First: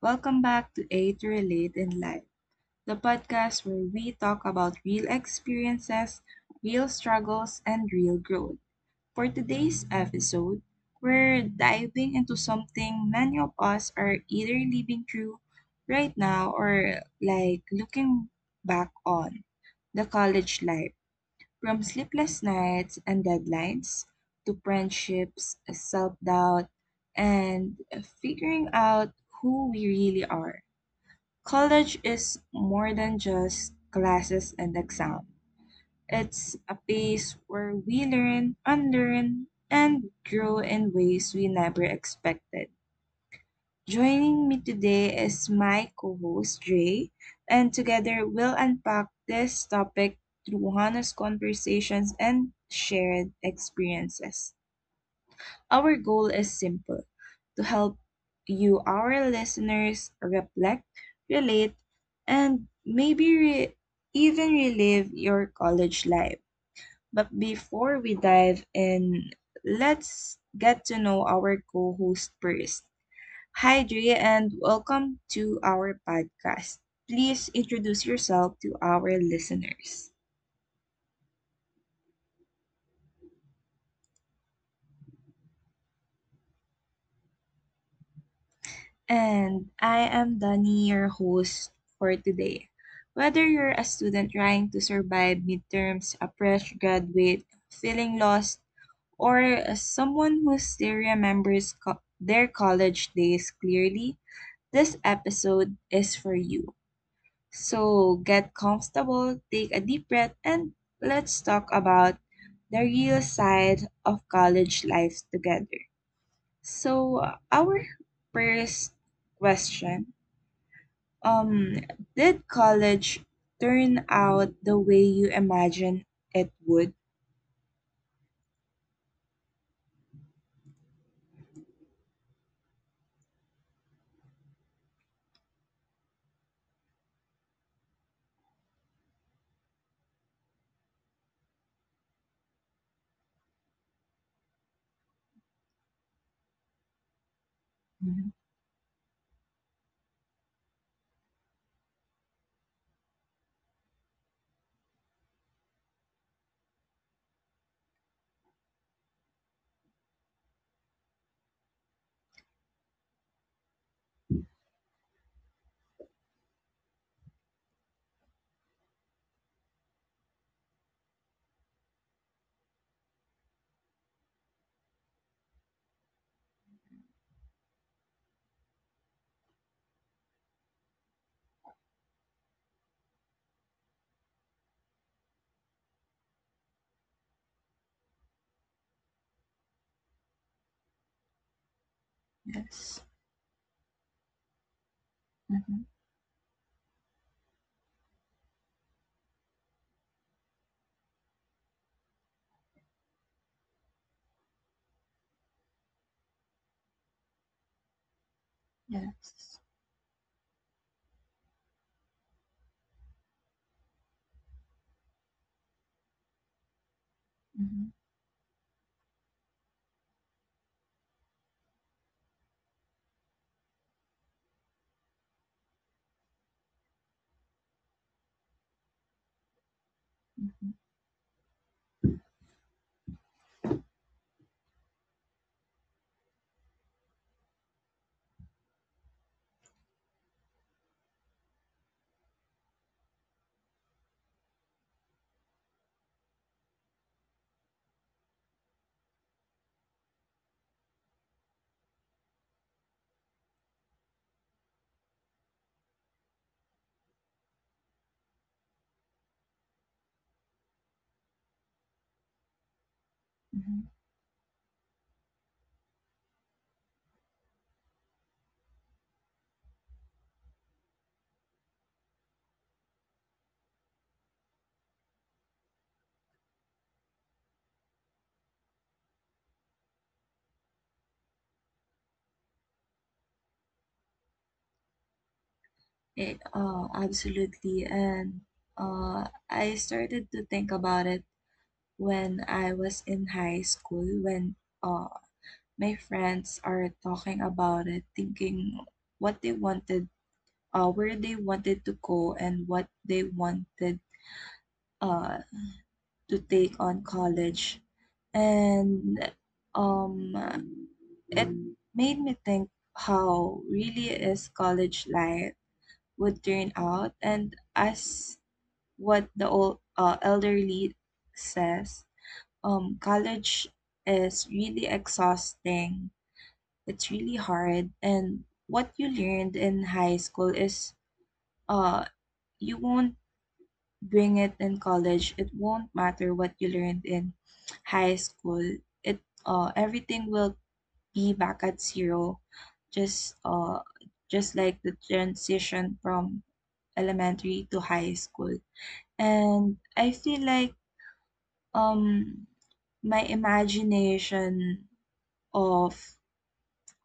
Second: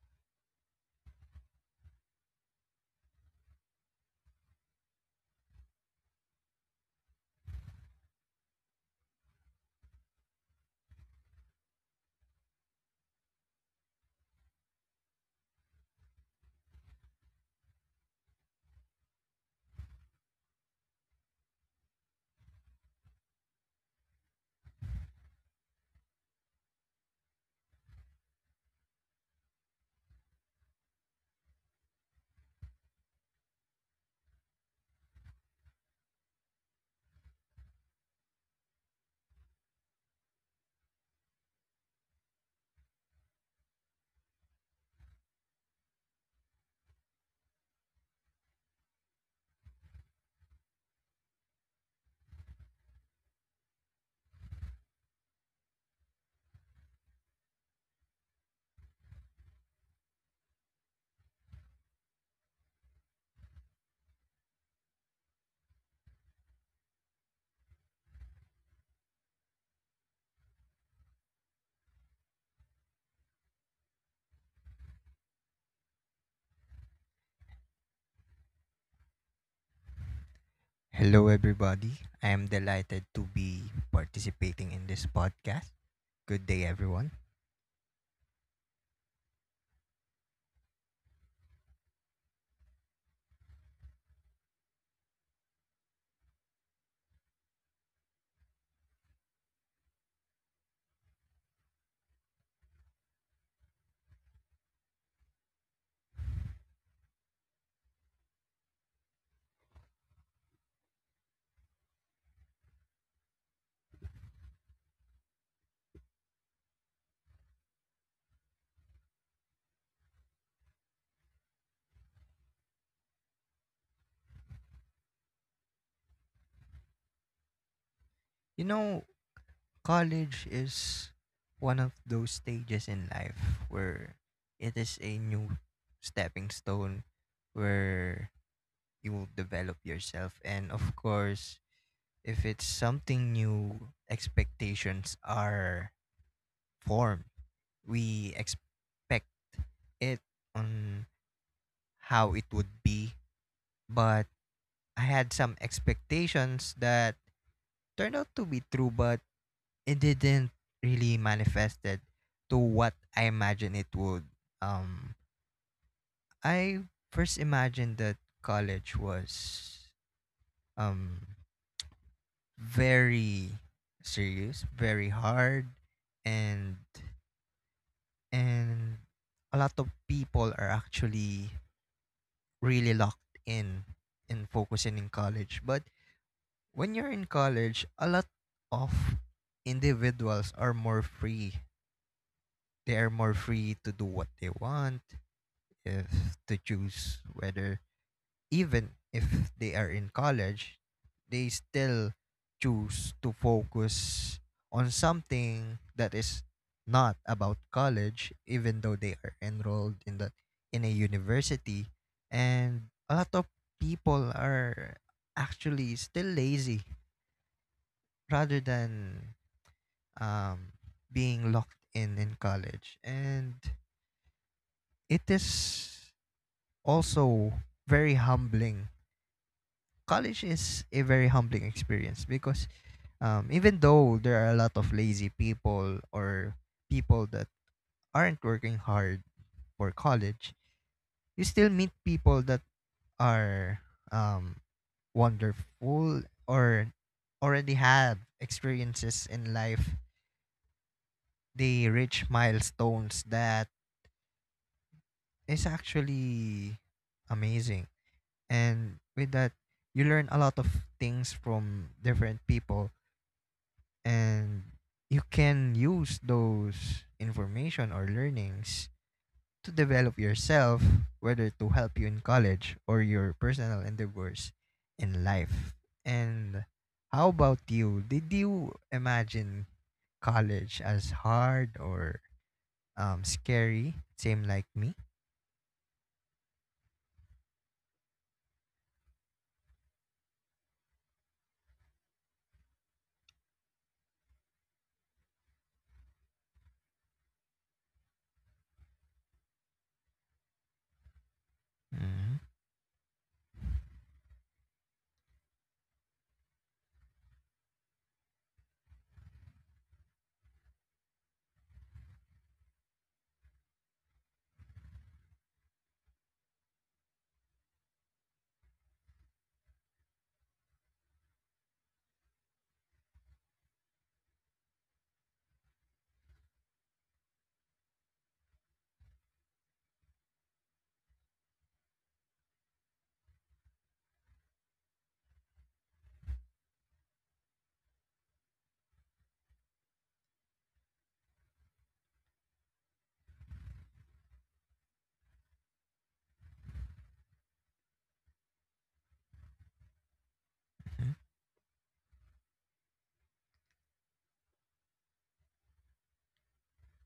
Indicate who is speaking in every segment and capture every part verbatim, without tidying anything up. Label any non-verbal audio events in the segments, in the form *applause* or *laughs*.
Speaker 1: Welcome back to A to Relate in Life, the podcast where we talk about real experiences, real struggles, and real growth. For today's episode, we're diving into something many of us are either living through right now or like looking back on the college life. From sleepless nights and deadlines to friendships, self doubt, and figuring out who we really are. College is more than just classes and exams. It's a place where we learn, unlearn, and grow in ways we never expected. Joining me today is my co host, Jay, and together we'll unpack this topic through honest conversations and shared experiences. Our goal is simple to help you, our listeners, reflect, relate, and maybe re- even relive your college life. But before we dive in, let's get to know our co host first. Hi, Drea, and welcome to our podcast. Please introduce yourself to our listeners.
Speaker 2: Hello, everybody. I am delighted to be participating in this podcast. Good day, everyone.
Speaker 1: And I am Danny, your host for today. Whether you're a student trying to survive midterms, a fresh graduate, feeling lost, or someone who still remembers co- their college days clearly, this episode is for you. So get comfortable, take a deep breath, and let's talk about the real side of college life together. So uh, our first question, um did college turn out the way you imagined it would?
Speaker 2: You know, College is one of those stages in life where it is a new stepping stone where you will develop yourself. And of course, if it's something new, expectations are formed.
Speaker 1: Hmm.
Speaker 2: We expect it on how it would be, but I had some expectations that turned out to be true, but it didn't really manifested to what I imagined it would. Um, I first imagined that college was um very serious, very hard, and and a lot of people are actually really locked in in focusing in college, but when you're in college, a lot of individuals are more free. They
Speaker 1: Yes.
Speaker 2: are more free to do what they want,
Speaker 1: Hmm.
Speaker 2: if to choose whether even if they are in college, they still choose to focus on something that is not about college, even though they are
Speaker 1: Yes.
Speaker 2: enrolled in the in a university. And a lot of people are actually still lazy
Speaker 1: Hmm.
Speaker 2: rather than um, being locked in in college. And it is also very humbling. College
Speaker 1: Hmm.
Speaker 2: is a very humbling experience because um, even though there are a lot of lazy people or people that aren't working hard for college, you still meet people that are um, wonderful or already have experiences in life. They reach milestones that is actually amazing. And with that, you learn a lot of things from different people
Speaker 1: Mhm.
Speaker 2: and you can use those information or learnings to develop yourself, whether to help you in college or your personal endeavors in life. And how about you? Did you imagine college as hard or um, scary? Same like me?
Speaker 1: It, oh, absolutely. And uh, I started to think about it when I was in high school, when uh, my friends are talking about it, thinking what they wanted, uh, where they wanted to
Speaker 2: Mm-hmm.
Speaker 1: go, and what they wanted uh, to take on college. And um, it made me think how really is college life would turn out. And as what the old, uh, elderly says, um, college is really exhausting. It's really hard. And what you learned in high school is, uh you won't bring it in college. It won't matter what you learned in high school. It uh everything will be back at zero. Just uh just like the transition from elementary to high school. And I feel like
Speaker 2: Mm-hmm.
Speaker 1: um my imagination of,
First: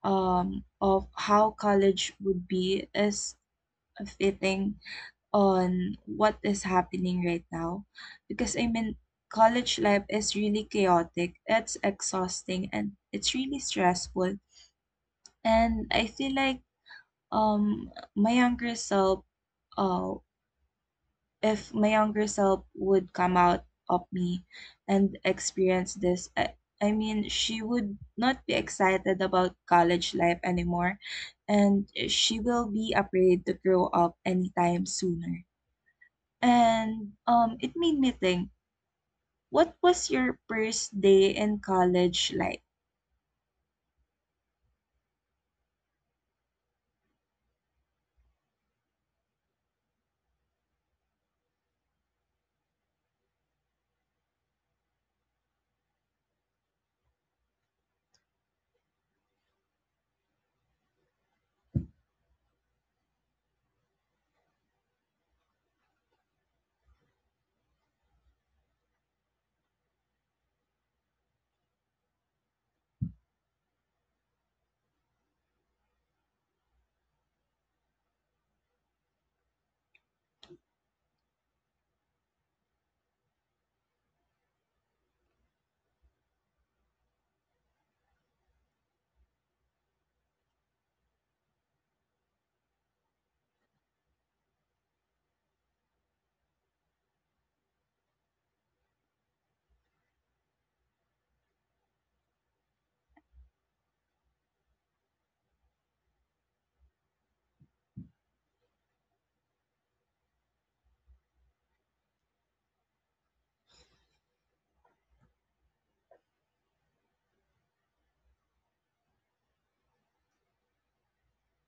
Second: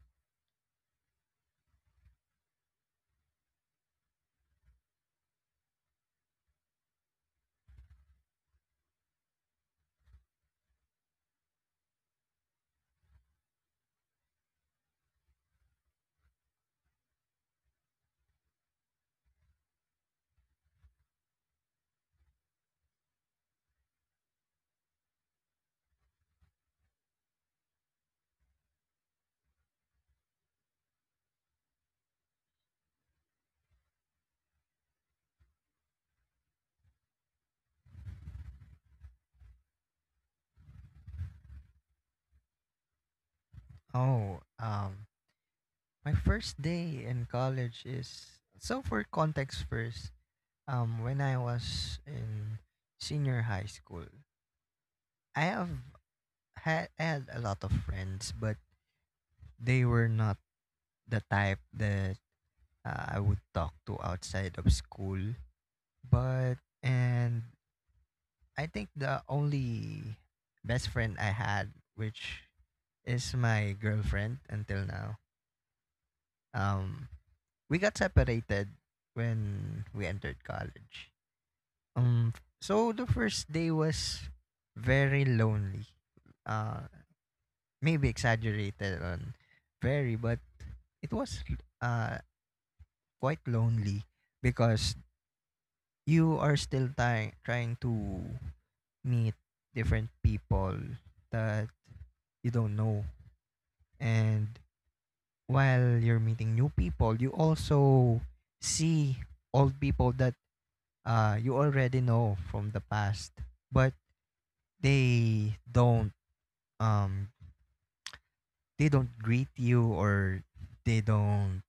Speaker 1: um of how college would be is fitting on what is happening right now, because I mean college life is really chaotic. It's exhausting and it's really stressful. And I feel like um my younger self, uh if my younger self would come out of me and experience this, I, I mean she would not be excited about college life anymore and she will be afraid to grow up anytime sooner. And um, it made me think, what was your first day in college like?
Speaker 2: Oh, um, My first day in college is, so for context first, um when I was in senior high school, I have had I had a lot of friends, but they were not the type that uh, I would talk to outside of school. But and I think the only best friend I had, which is my girlfriend until now. Um we got separated when we entered college. Um, so the first day was very lonely. Uh, maybe exaggerated on very, but it was uh quite lonely because you are still ty- trying to meet different people that you don't know, and while you're meeting new people, you also see old people that uh you already know from the past, but they don't um they don't greet you or they don't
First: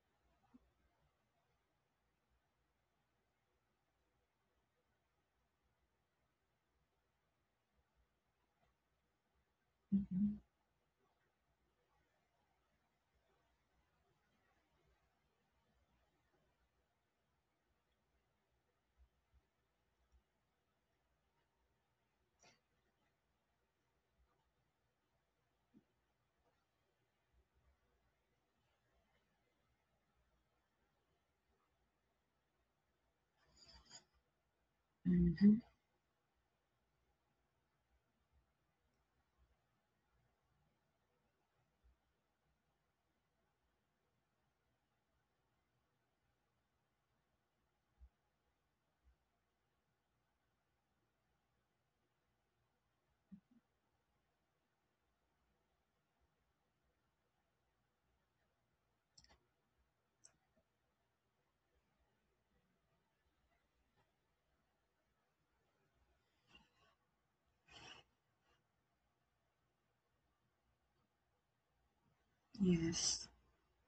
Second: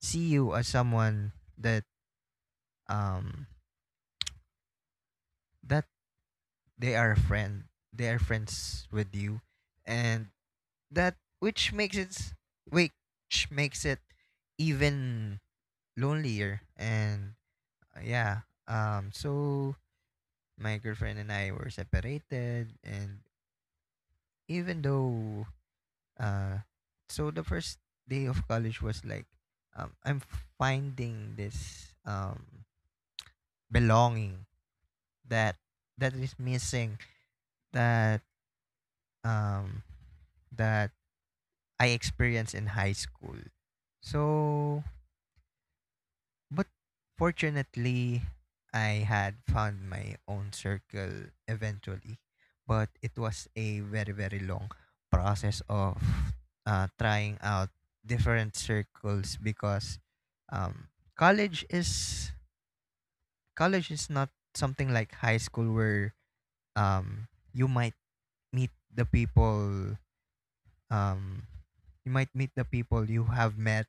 Speaker 2: see you as someone that um that they are a friend they are friends with you, and
Speaker 1: Mhm,
Speaker 2: that which makes it s- which makes it even lonelier. And uh, yeah. Um so my girlfriend and I were separated. And even though uh so the first day of college was like um I'm finding this um belonging that
Speaker 1: mhm.
Speaker 2: that is missing, that um that I experienced in high school. So, but fortunately, I had found my own circle eventually. But it was a very, very long process of uh, trying out different circles because um, college is college is not something like high school where um, you might meet the people um you might meet the people you
Speaker 1: Yes,
Speaker 2: have met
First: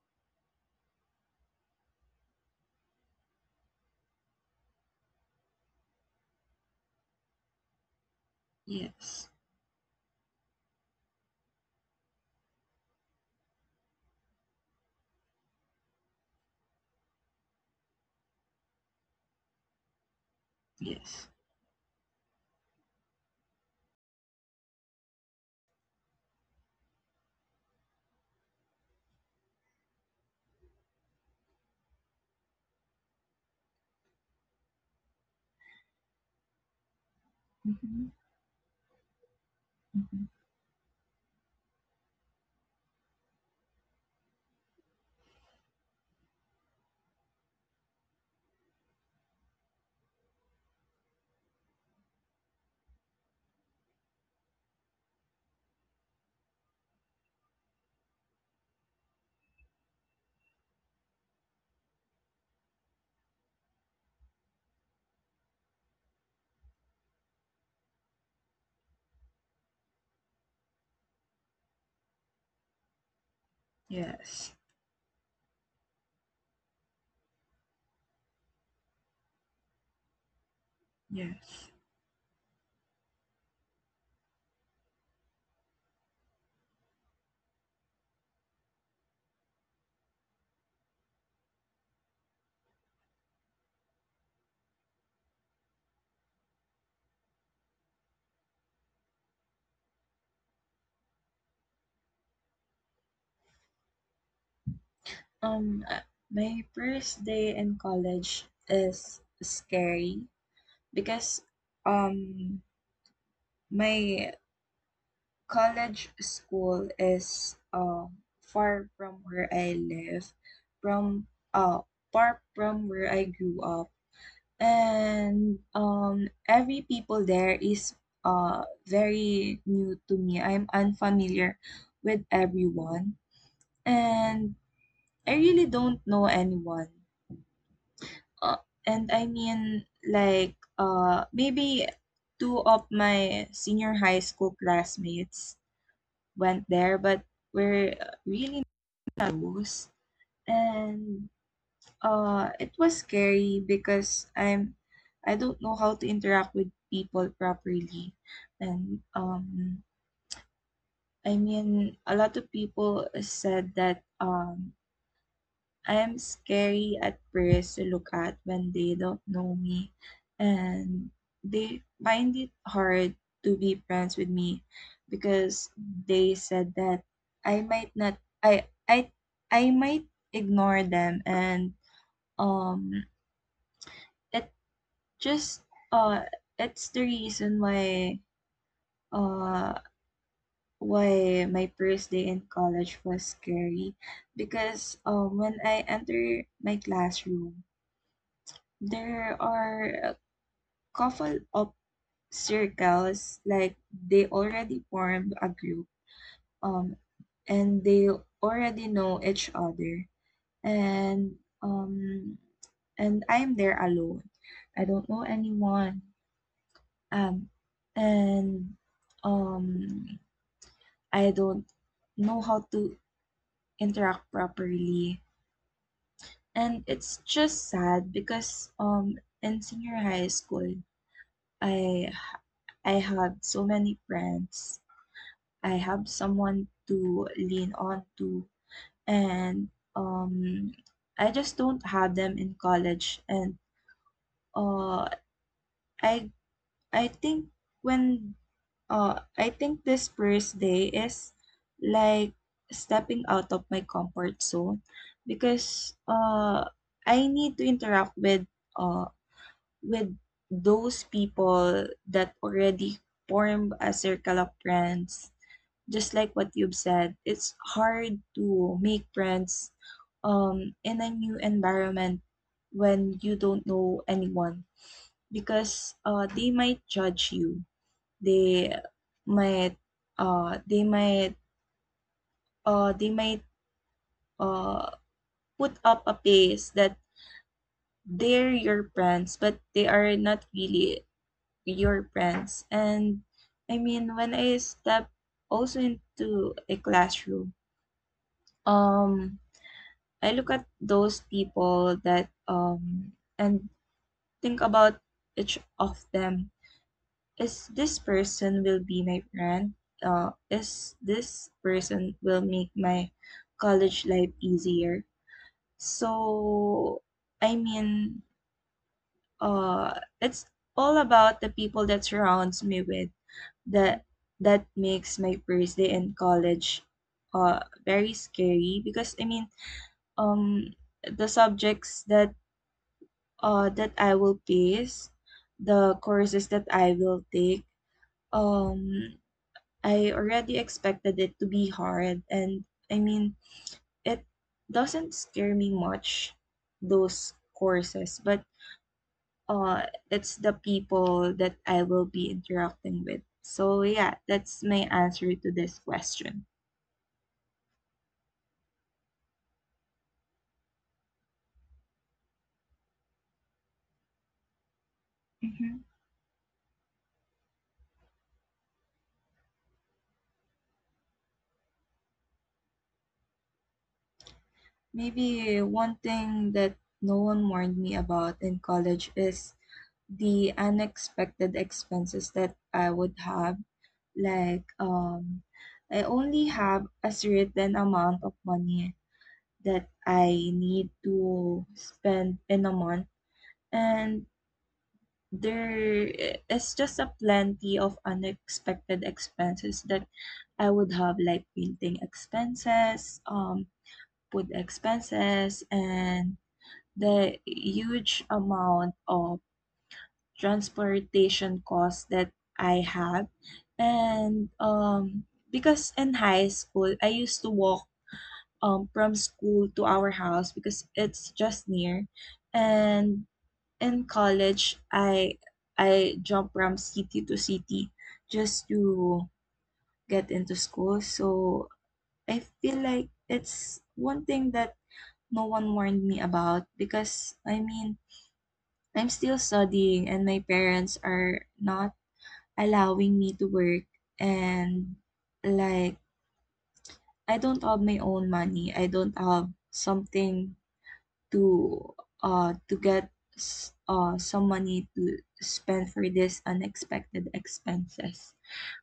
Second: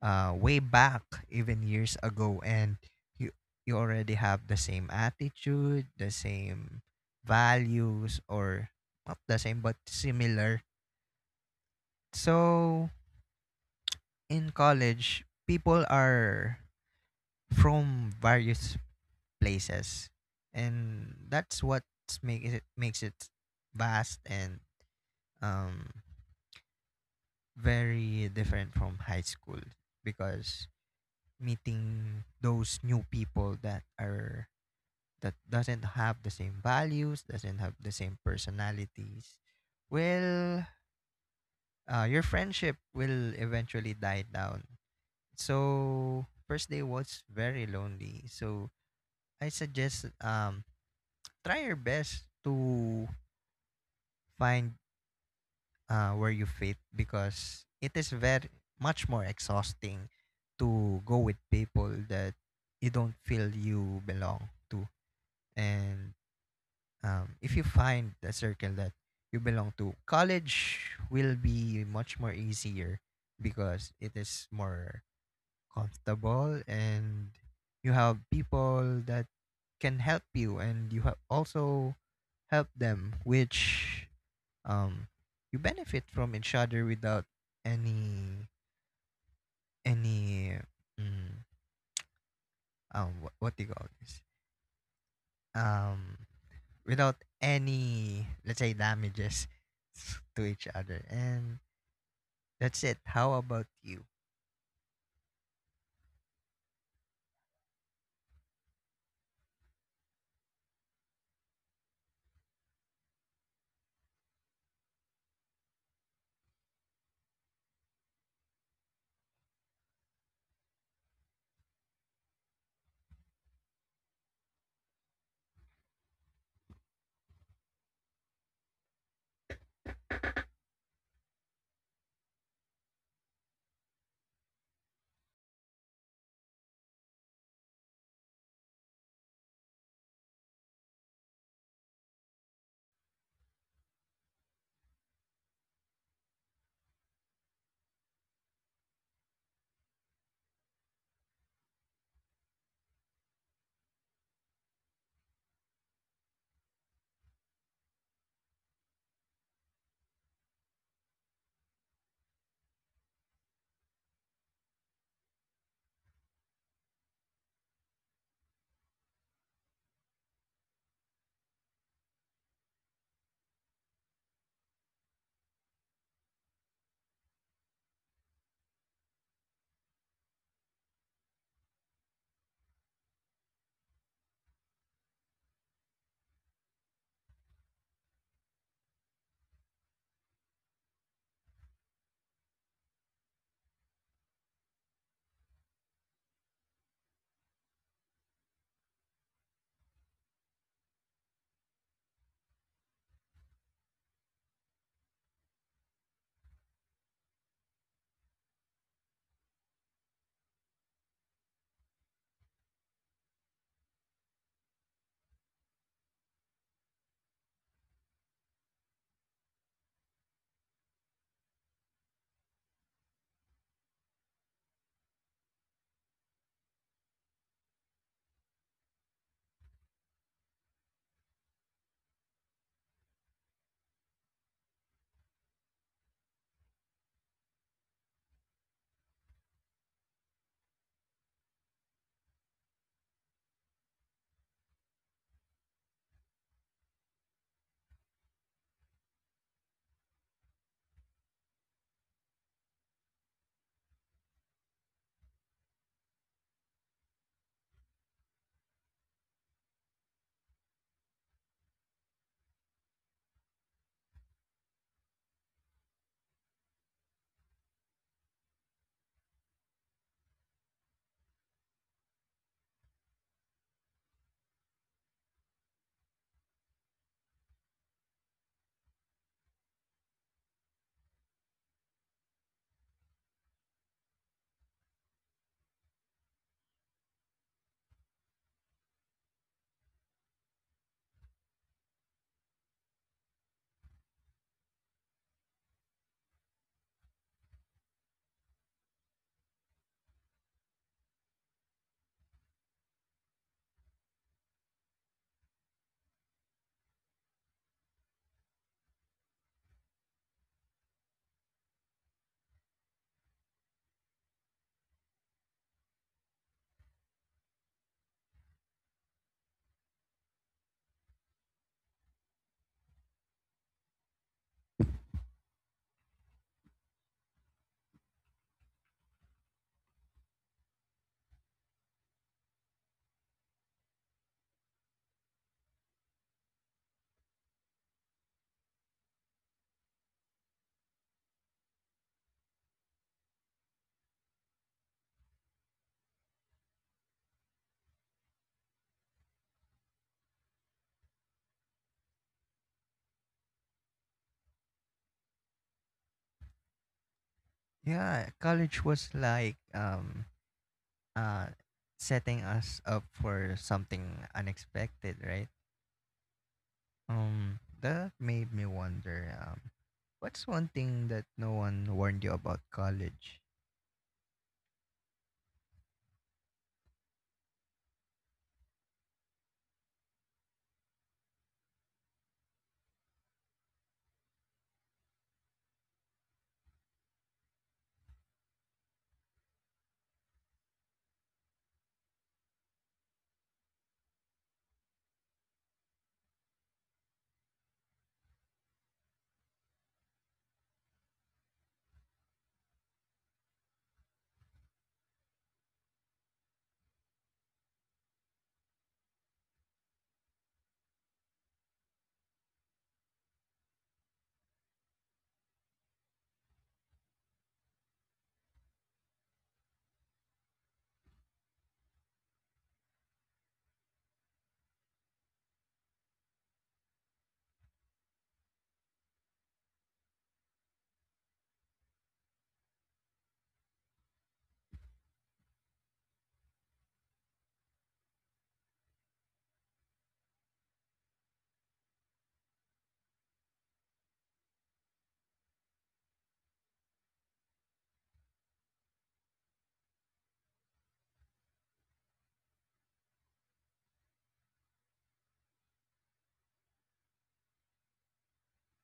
Speaker 2: uh way back even years ago, and you you already have the same attitude, the same values, or not
Speaker 1: yes,
Speaker 2: the same but similar. So in college, people are from various places, and
Speaker 1: yes.
Speaker 2: that's what makes it makes it vast and um very different from high school because meeting those new people that are that doesn't have the same values, doesn't have the
Speaker 1: Mhm,
Speaker 2: same personalities,
Speaker 1: mhm.
Speaker 2: well, uh, your friendship will eventually die down. So first day was very lonely. So I suggest, um try your best to find uh, where you fit, because it is very much more exhausting to go with people that you don't feel you belong to. And um, if you find a circle that you belong to, college will be much more easier because it is
Speaker 1: Yes,
Speaker 2: more comfortable, and you have people that can help you, and you have
Speaker 1: yes.
Speaker 2: also help them, which um you benefit from each other without any any mm, um what, what do you call this, um without any, let's say, damages *laughs* to each other. And that's it. How about you?
Speaker 1: Um, uh, my first day in college is scary because um my college school is uh, far from where I live, from uh, far from where I grew up, and um, every people there is uh, very new to me. I'm unfamiliar with everyone, and I really don't know anyone. Uh, and I mean, like, uh, maybe two of my senior high school classmates went there, but we're, uh, really not close. And uh, it was scary because, I'm I don't know how to interact with people properly, and um, I mean a lot of people said that um I'm scary at first to look at when they don't know me, and they find it hard to be friends with me because they said that I might not, I I I might ignore them, and um it just uh it's the reason why uh why my first day in college was scary, because um when I enter my classroom there are a couple of circles like they already formed a group, um and they already know each other, and um and I'm there alone. I don't know anyone. Um and um I don't know how to interact properly. And it's just sad because um in senior high school, I I have so many friends. I have someone to lean on to, and um, I just don't have them in college. And uh, I I think when uh, I think this first day is like stepping out of my comfort zone, because uh, I need to interact with, uh, with those people that already formed a circle of friends. Just like what you've said, it's hard to make friends um, in a new environment when you don't know anyone, because uh, they might judge you. They might uh, they might uh, they might uh, put up a face that they're your friends, but they are not really your friends. And I mean, when I step also into a classroom, um, I look at those people that um and think about each of them. Is this person will be my friend? Uh, is this person will make my college life easier? So I mean, uh, it's all about the people that surrounds me with that that makes my first day in college uh very scary, because I mean um the subjects that uh, that I will pace, the courses that I will take, um, I already expected it to be hard. And I mean, it doesn't scare me much, those courses, but uh, it's the people that I will be interacting with. So, yeah, that's my answer to this question.
Speaker 2: Yeah, college was like um uh setting us up for something unexpected, right?
Speaker 1: Mhm.
Speaker 2: Um that made me wonder, um what's one thing that no one warned you about college?
Speaker 1: Maybe one thing that no one warned me about in college is the unexpected expenses that I would have. Like, um, I only have a certain amount of money that I need to spend in a month, and there is just a plenty of unexpected expenses that I would have, like painting expenses, um, food expenses, and the huge amount of transportation costs that I have. And um, because in high school, I used to walk, um, from school to our house because it's just near. And in college, I I jump from city to city just to get into school. So I feel like it's one thing that no one warned me about, because I mean I'm still studying and my parents are not allowing me to work, and like I don't have my own money. I don't have something to uh to, get s- uh some money to spend for this unexpected expenses.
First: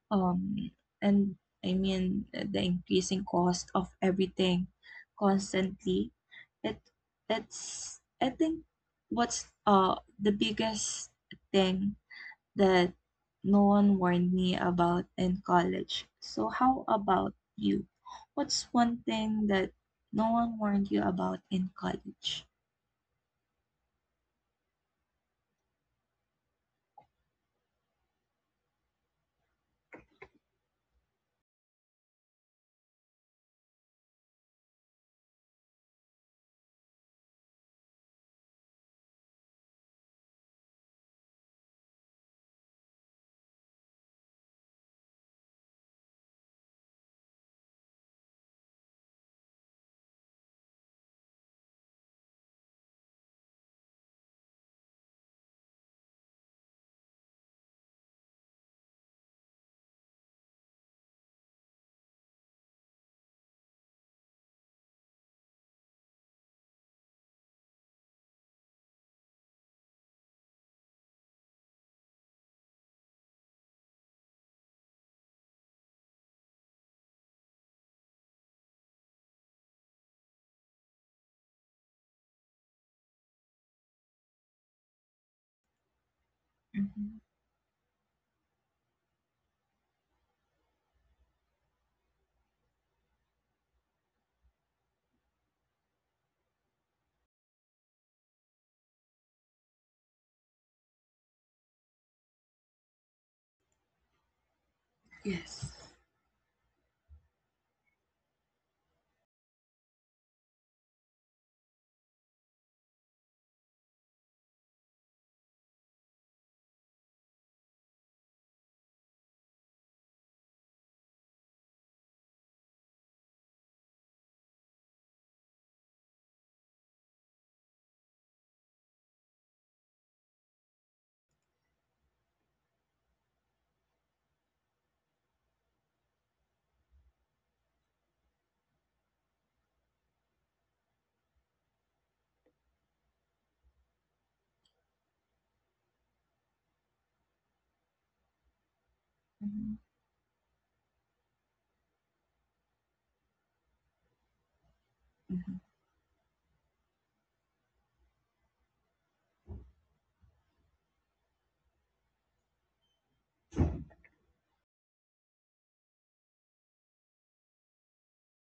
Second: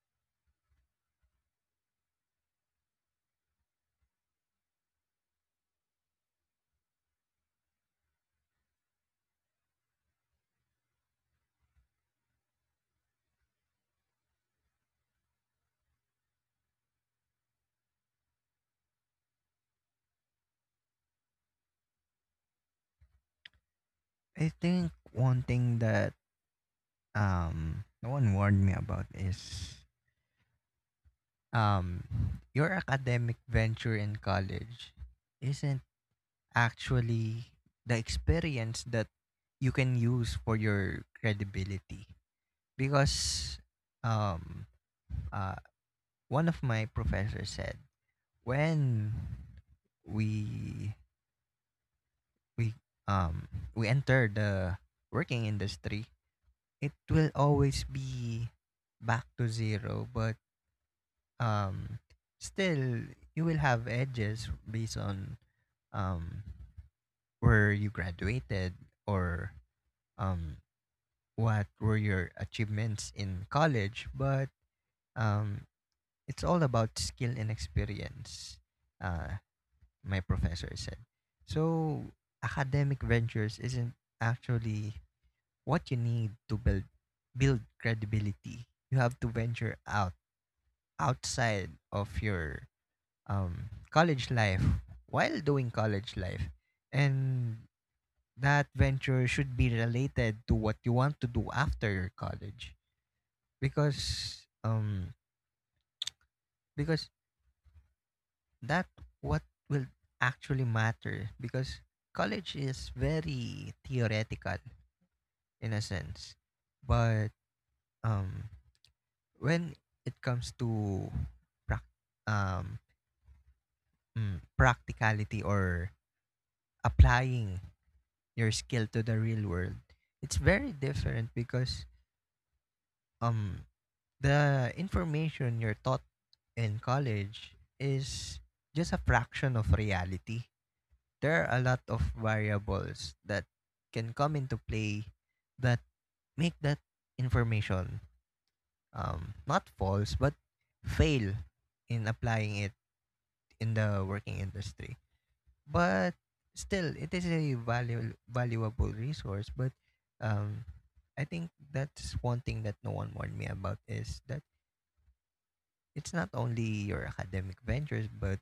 Speaker 1: Um and I mean the increasing cost of everything constantly. It it's, I think, what's uh the biggest thing that no one warned me about in college. So, how about you? What's one thing that no one warned you about in college?
Speaker 2: I think one thing that um no one warned me about is um your academic venture in college isn't actually the experience that you can use for your credibility, because um uh one of my professors said when we we um we enter the working industry, it will always be back to zero, but um still you will have edges based on um where you graduated or um what were your achievements in college, but um it's all about skill and experience, uh my professor said. So academic ventures isn't actually what you need to build
Speaker 1: Mm-hmm.
Speaker 2: build credibility. You have to venture out outside of your um, college life while doing college life, and that venture should be related to what you want to do after your college, because um
Speaker 1: Yes.
Speaker 2: because that what will actually matter, because college is very theoretical in a sense, but um when it comes to prac um mm, practicality or applying your skill to the real world, it's very different, because um the information you're taught in college is just a fraction of reality. There are a lot of variables that can come into play that make that information um, not
Speaker 1: Mm-hmm.
Speaker 2: false but fail in applying it in the working industry.
Speaker 1: Mm-hmm.
Speaker 2: But still, it is a valuable valuable resource. But um, I think that's one thing that no one warned me about, is that it's not only your academic ventures, but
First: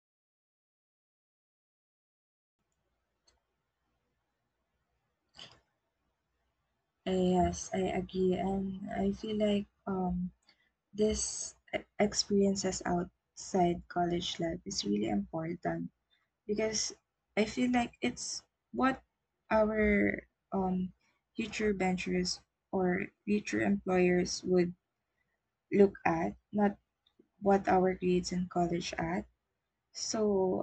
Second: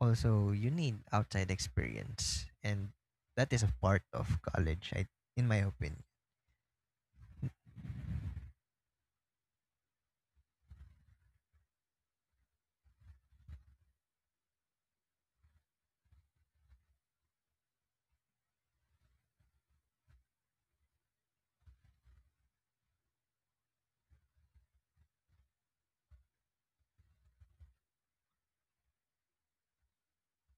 Speaker 2: also you need outside experience, and that is a part of college. I, in my opinion,
Speaker 1: Yes, I agree. And I feel like um, this, e- experiences outside college life is really important, because I feel like it's what our, um, future ventures or future employers would look at, not what our grades in college at. So,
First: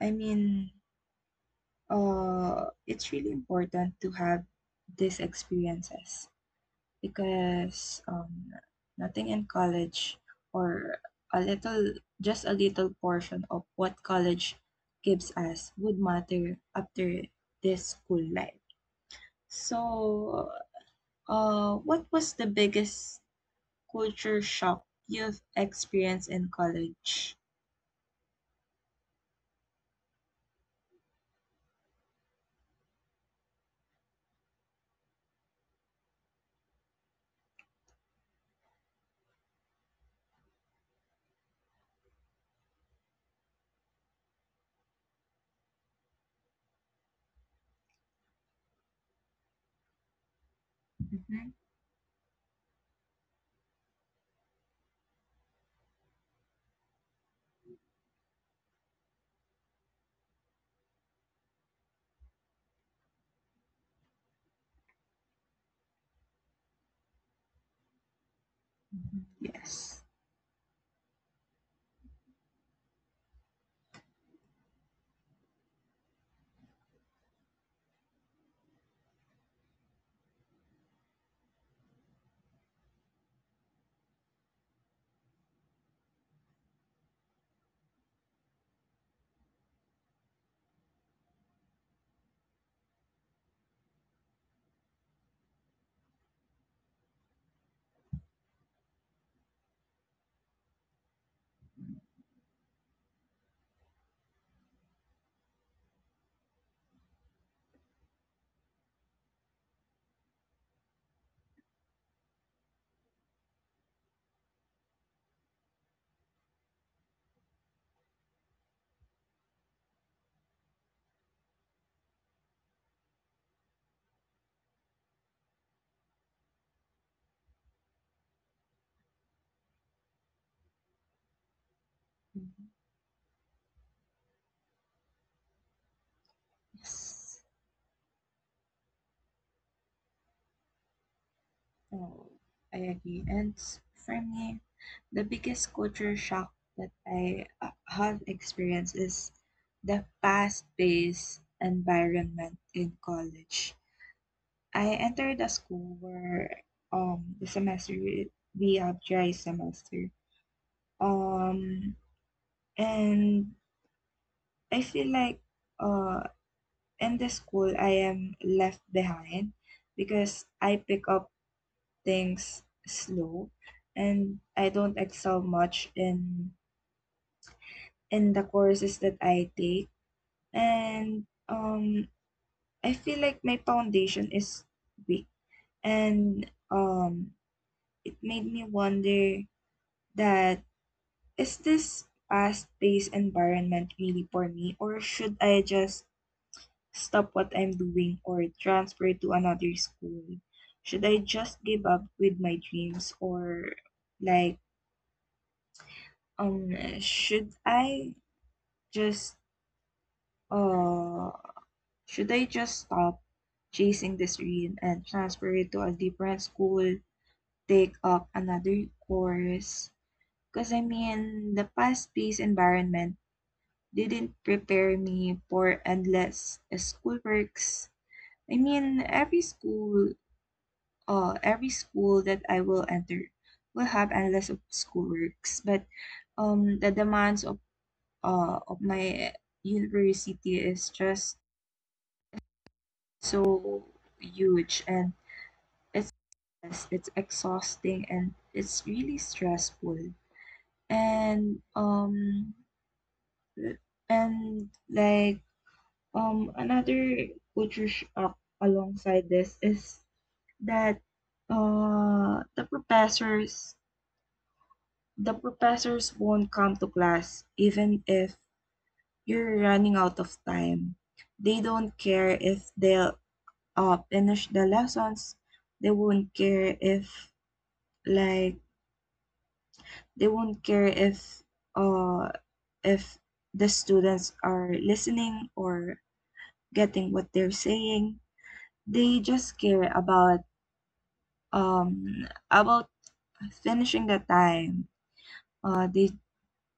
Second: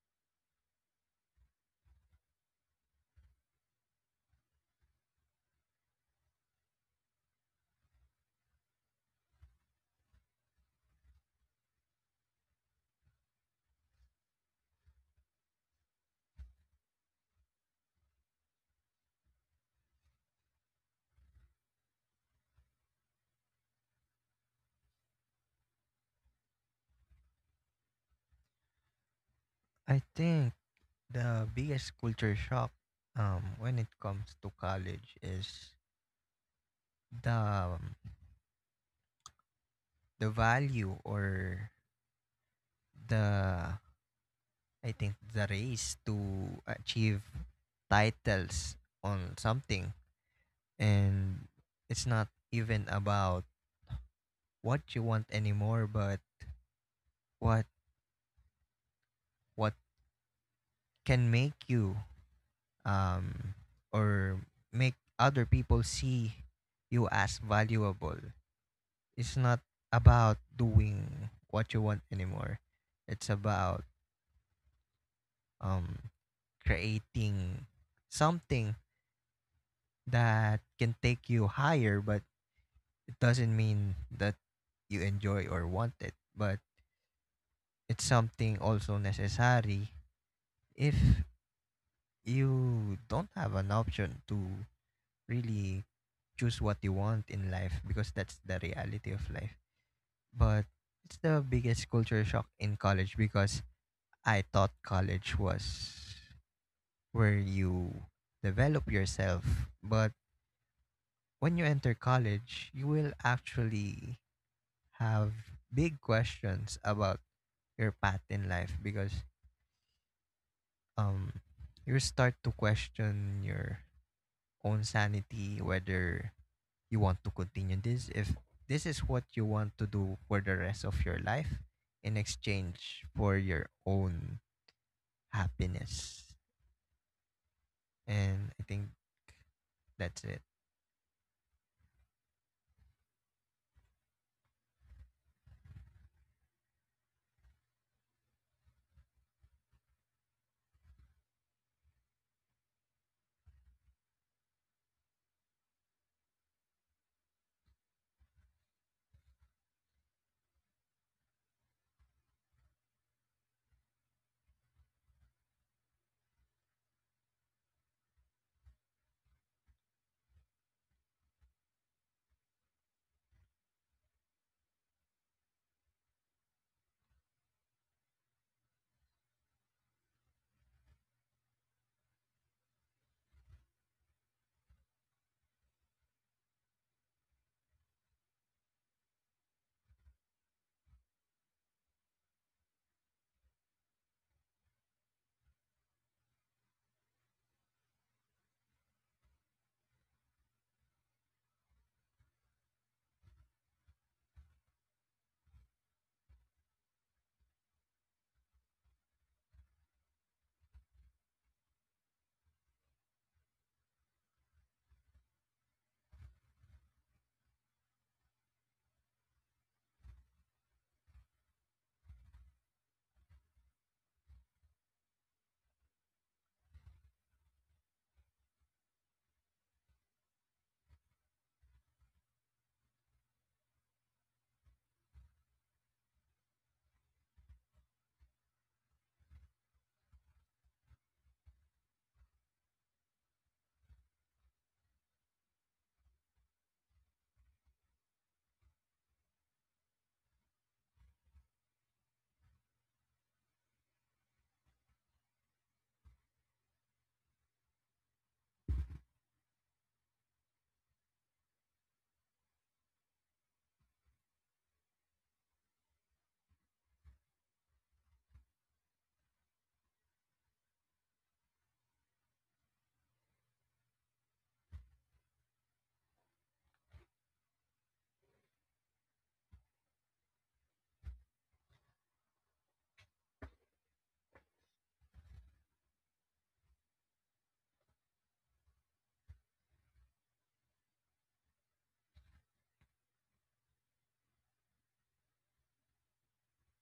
Speaker 1: I mean, uh, it's really important to have these experiences. Because um, nothing in college, or a little, just a little portion of what college gives us would matter after this school life. So, uh, what was the biggest culture shock you've experienced in college?
Speaker 2: I think the biggest culture shock um, when it comes to college is the um, the value, or the I think the race to achieve titles on something. And
Speaker 1: Mhm.
Speaker 2: it's not even about what you want anymore, but what what can make you um or make other people see you as valuable. It's not
Speaker 1: Yes.
Speaker 2: about doing what you want anymore. It's about um creating something that can take you higher, but it doesn't mean that you enjoy or want it. But it's something also necessary if you don't have an option to really choose what you want in life, because that's the reality of life. But it's the biggest culture shock in college because I thought college was where you develop yourself, but when you enter college, you will actually have big questions about your path in life, because um you start to question your own sanity, whether you want to continue this, if this is what you want to do for the rest of your life in
Speaker 1: Mhm.
Speaker 2: exchange for your own happiness.
Speaker 1: Yes.
Speaker 2: And I think that's it.
Speaker 1: Oh, I agree. And s- for me, the biggest culture shock that I, uh, have experienced is the fast-paced environment in college. I entered a school where, um the semester, we have dry semester. Um and I feel like uh in the school I am left behind, because I pick up things slow and I don't excel much in, in the courses that I take, and um I feel like my foundation is weak, and um it made me wonder that, is this fast paced environment really for me, or should I just stop what I'm doing or transfer to another school? Should I just give up with my dreams, or like, um, should I just, uh, should I just stop chasing this dream and transfer it to a different school, take up another course? Because I mean, the fast paced environment didn't prepare me for endless schoolworks. I mean, every school, uh, every school that I will enter will have endless of schoolworks, but um, the demands of uh, of my university is just so huge, and it's it's exhausting and it's really stressful, and um and like um another culture shock alongside this is that, uh the professors the professors won't come to class even if you're running out of time, they don't care if they'll, uh, finish the lessons, they won't care if like they won't care if, uh if the students are listening or getting what they're saying. They just care about, Um, about finishing the time, uh, they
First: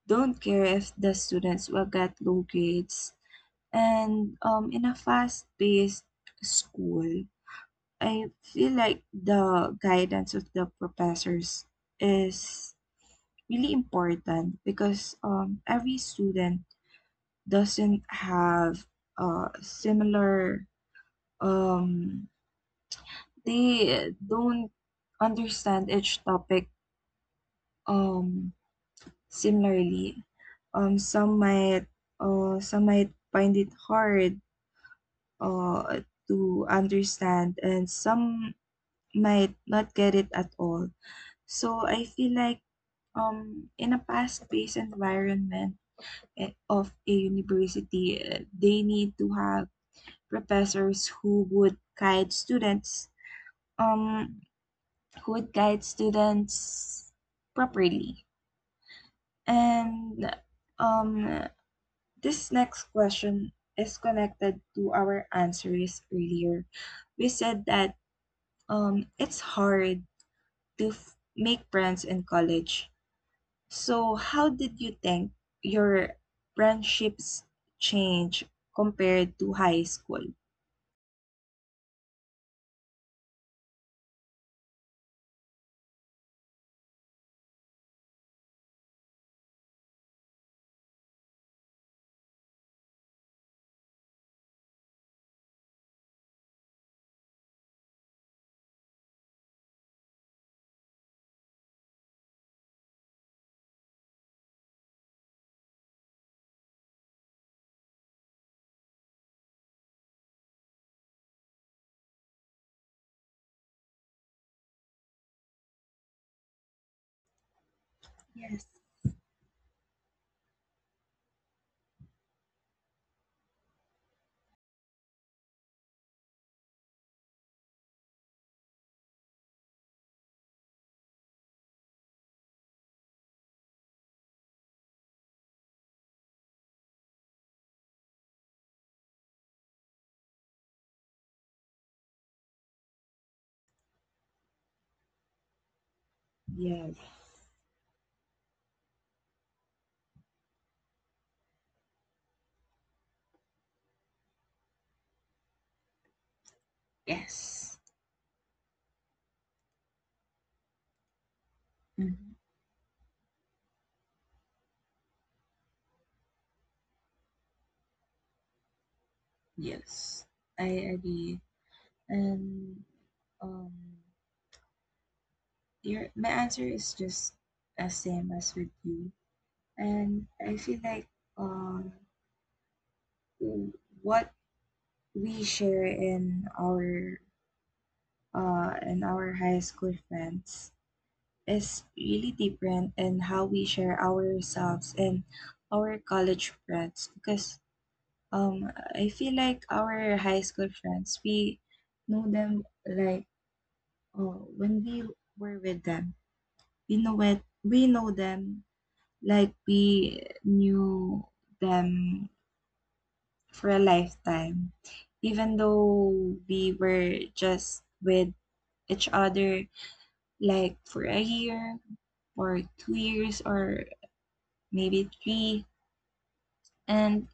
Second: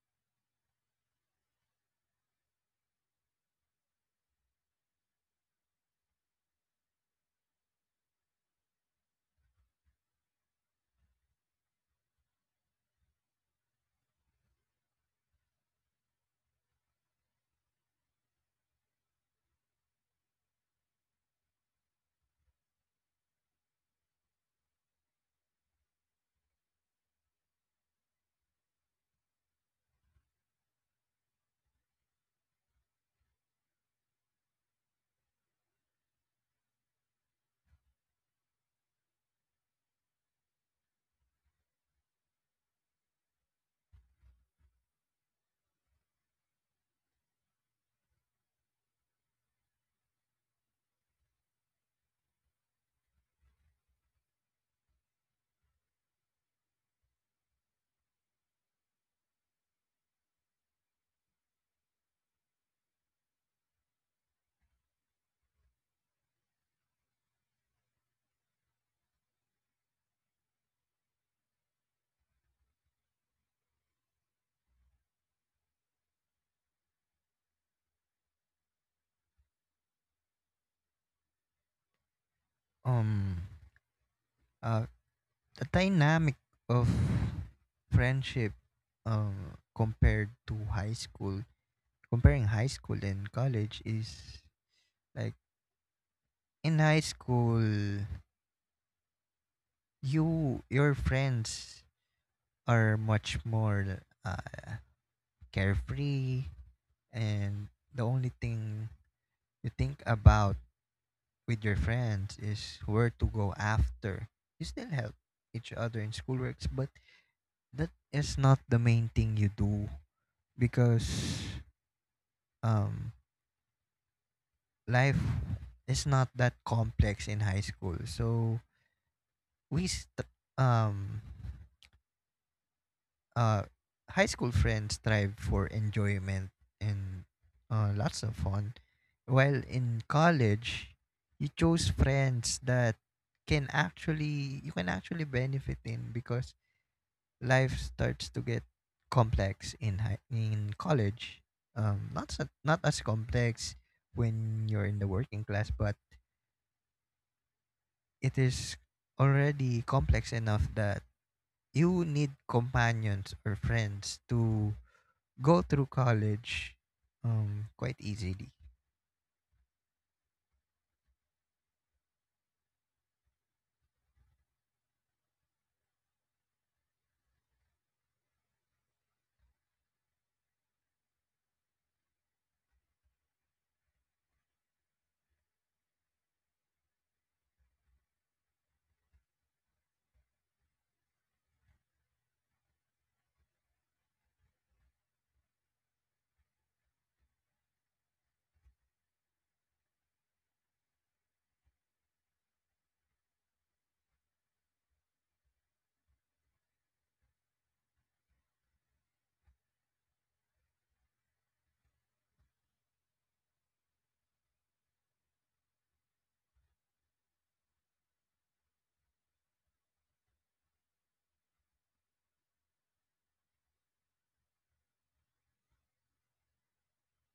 Speaker 1: don't care if the students will get low grades. And um, in a fast paced school, I feel like the guidance of the professors is really important, because um, every student doesn't have, uh, similar, um, they don't understand each topic um Similarly, um, some might uh, some might find it hard, uh, to understand, and some might not get it at all. So I feel like um, in a fast-paced environment eh, of a university, eh, they need to have professors who would guide students, um, who would guide students properly, and, um, this next question is connected to our answers earlier. We said that um, it's hard to f- make friends in college. So, how did you think your friendships change compared to high school?
Speaker 2: um uh the dynamic of friendship um compared to high school comparing high school and college is like, in high school, you your friends are much more uh, carefree, and the only thing you think about with your friends is where to go after. You still help each other in schoolworks, but that is not
Speaker 1: Yes.
Speaker 2: the main thing you do because um, life is not that complex in high school. So we st- um uh, high school friends strive for enjoyment and uh, lots of fun, while in college, you chose friends that can actually you can actually benefit in, because
Speaker 1: Yes.
Speaker 2: life starts to get complex in high, in college. Um, not so, not as complex when you're in the working class, but
Speaker 1: Yes.
Speaker 2: it is already complex enough that you need
Speaker 1: Mhm.
Speaker 2: companions or friends to go through college um quite easily.
Speaker 1: Yes. I agree. And um your my answer is just as same as with you. And I feel like um, what we share in our uh, in our high school friends is really different in how we share ourselves and our college friends because um I feel like our high school friends, we know them, like uh, when we were with them we know it we know them like we knew them for a lifetime. Even though we were just with each other like for a year or two years or maybe three. And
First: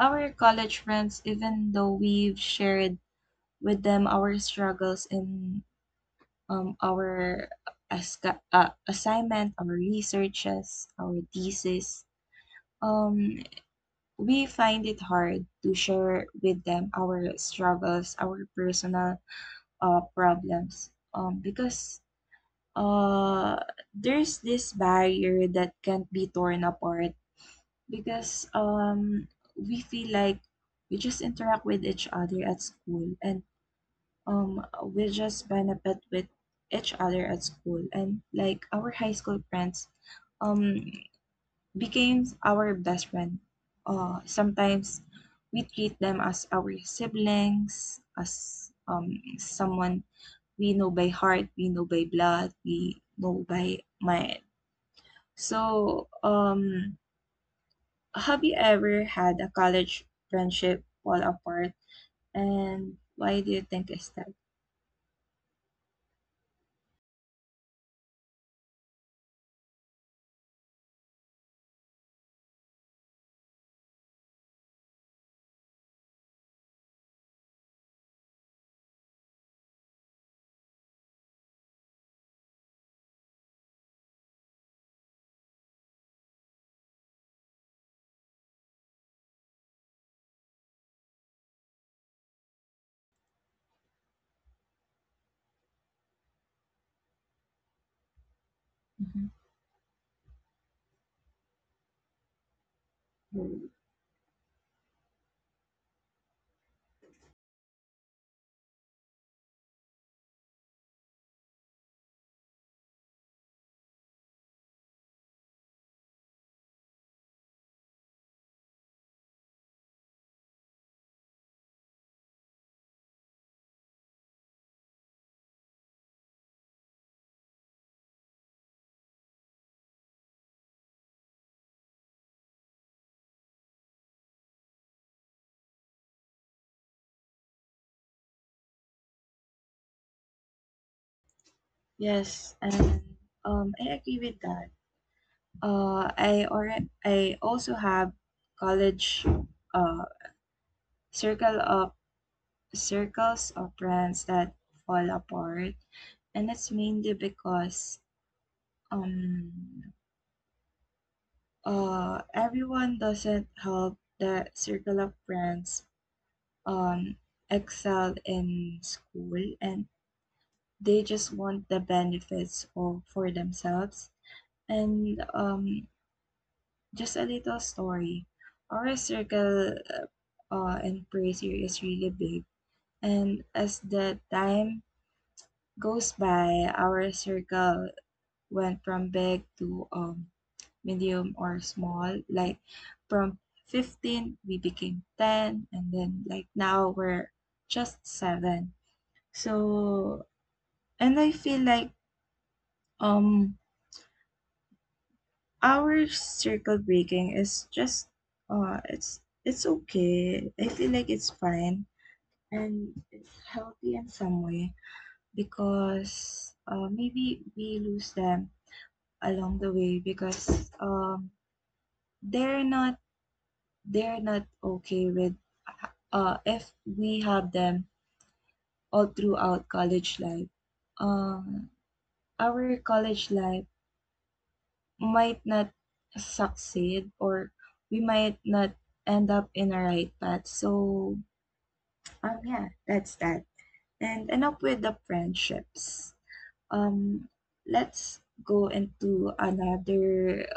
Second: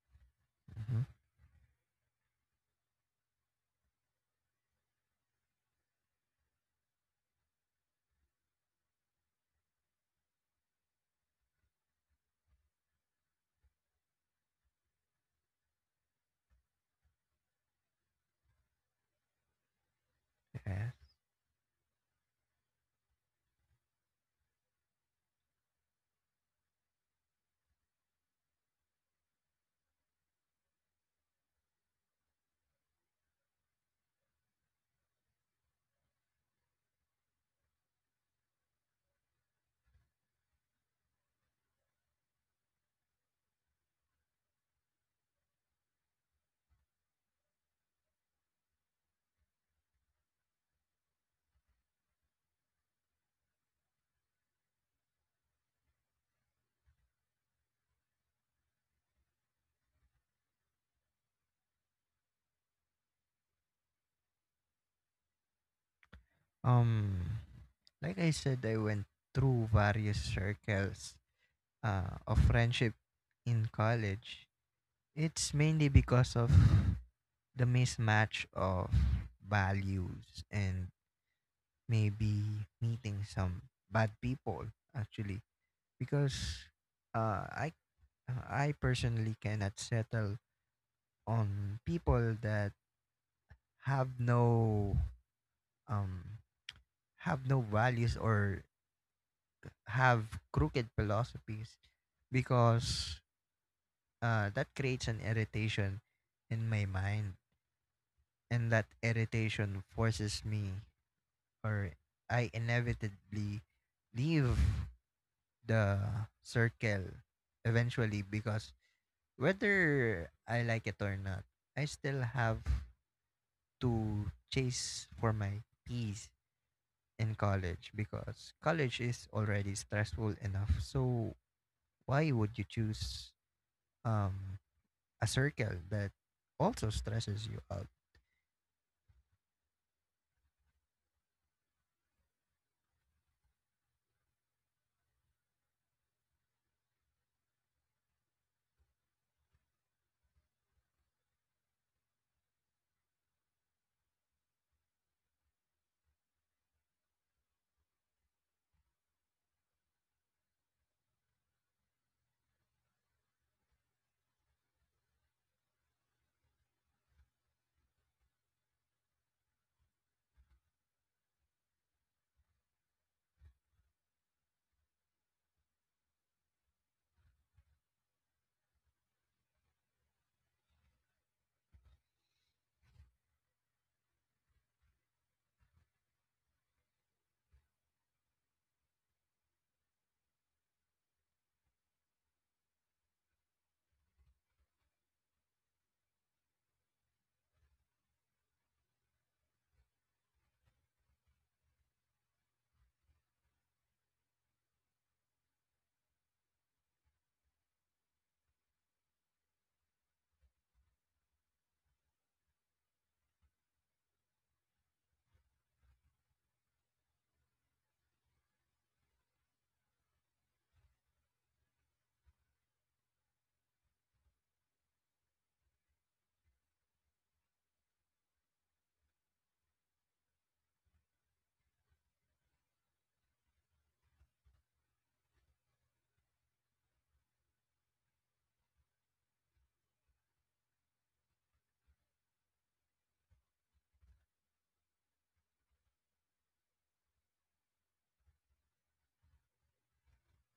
Speaker 1: our college
Speaker 2: Mhm.
Speaker 1: friends, even though we've shared with them our struggles in, um, our asca- uh, assignment, our researches, our thesis, um, we find it hard to share with them our struggles, our personal uh, problems,
Speaker 2: Yes.
Speaker 1: um, because uh, there's this barrier that can't be torn apart because, um, we feel like we just interact with each other at school and, um, we just benefit with each other at school, and like our high school friends um, became our best friend. Uh, sometimes we treat them as our siblings, as um, someone we know by heart, we know by blood, we know by mind. So, um, have you ever had a college friendship fall apart, and why do you think is that?
Speaker 2: Um, like I said, I went through various circles uh of friendship in college. It's mainly because of the mismatch of values, and maybe meeting some bad people actually, because uh I I personally cannot settle on people that have no um have no values or
Speaker 1: Mhm.
Speaker 2: have crooked philosophies, because
Speaker 1: Mm.
Speaker 2: uh, that creates an irritation in my mind, and that irritation forces me, or I inevitably leave the circle eventually, because whether I like it or not, I still have to chase for my peace in college, because college is already stressful enough. So why would you choose um, a circle that also stresses you out?
Speaker 1: Yes, and um, I agree with that. Uh, I already, I also have college, uh circle of circles of friends that fall apart, and it's mainly because um uh, everyone doesn't help that circle of friends um, excel in school, and they just want the benefits of, for themselves. And um, just a little story. Our circle uh, in prayer is really big. And as the time goes by, our circle went from big to, um, medium or small, like from fifteen we became ten and then like now we're just seven. So, and I feel like um our circle breaking is just, uh it's it's okay, I feel like it's fine and it's healthy in some way because uh, maybe we lose them along the way because um they're not they're not okay with, uh, if we have them all throughout college life, um, our college life might not succeed, or we might not end up in a right path. So, um, yeah, that's that. And enough with the friendships. Um, let's go into another,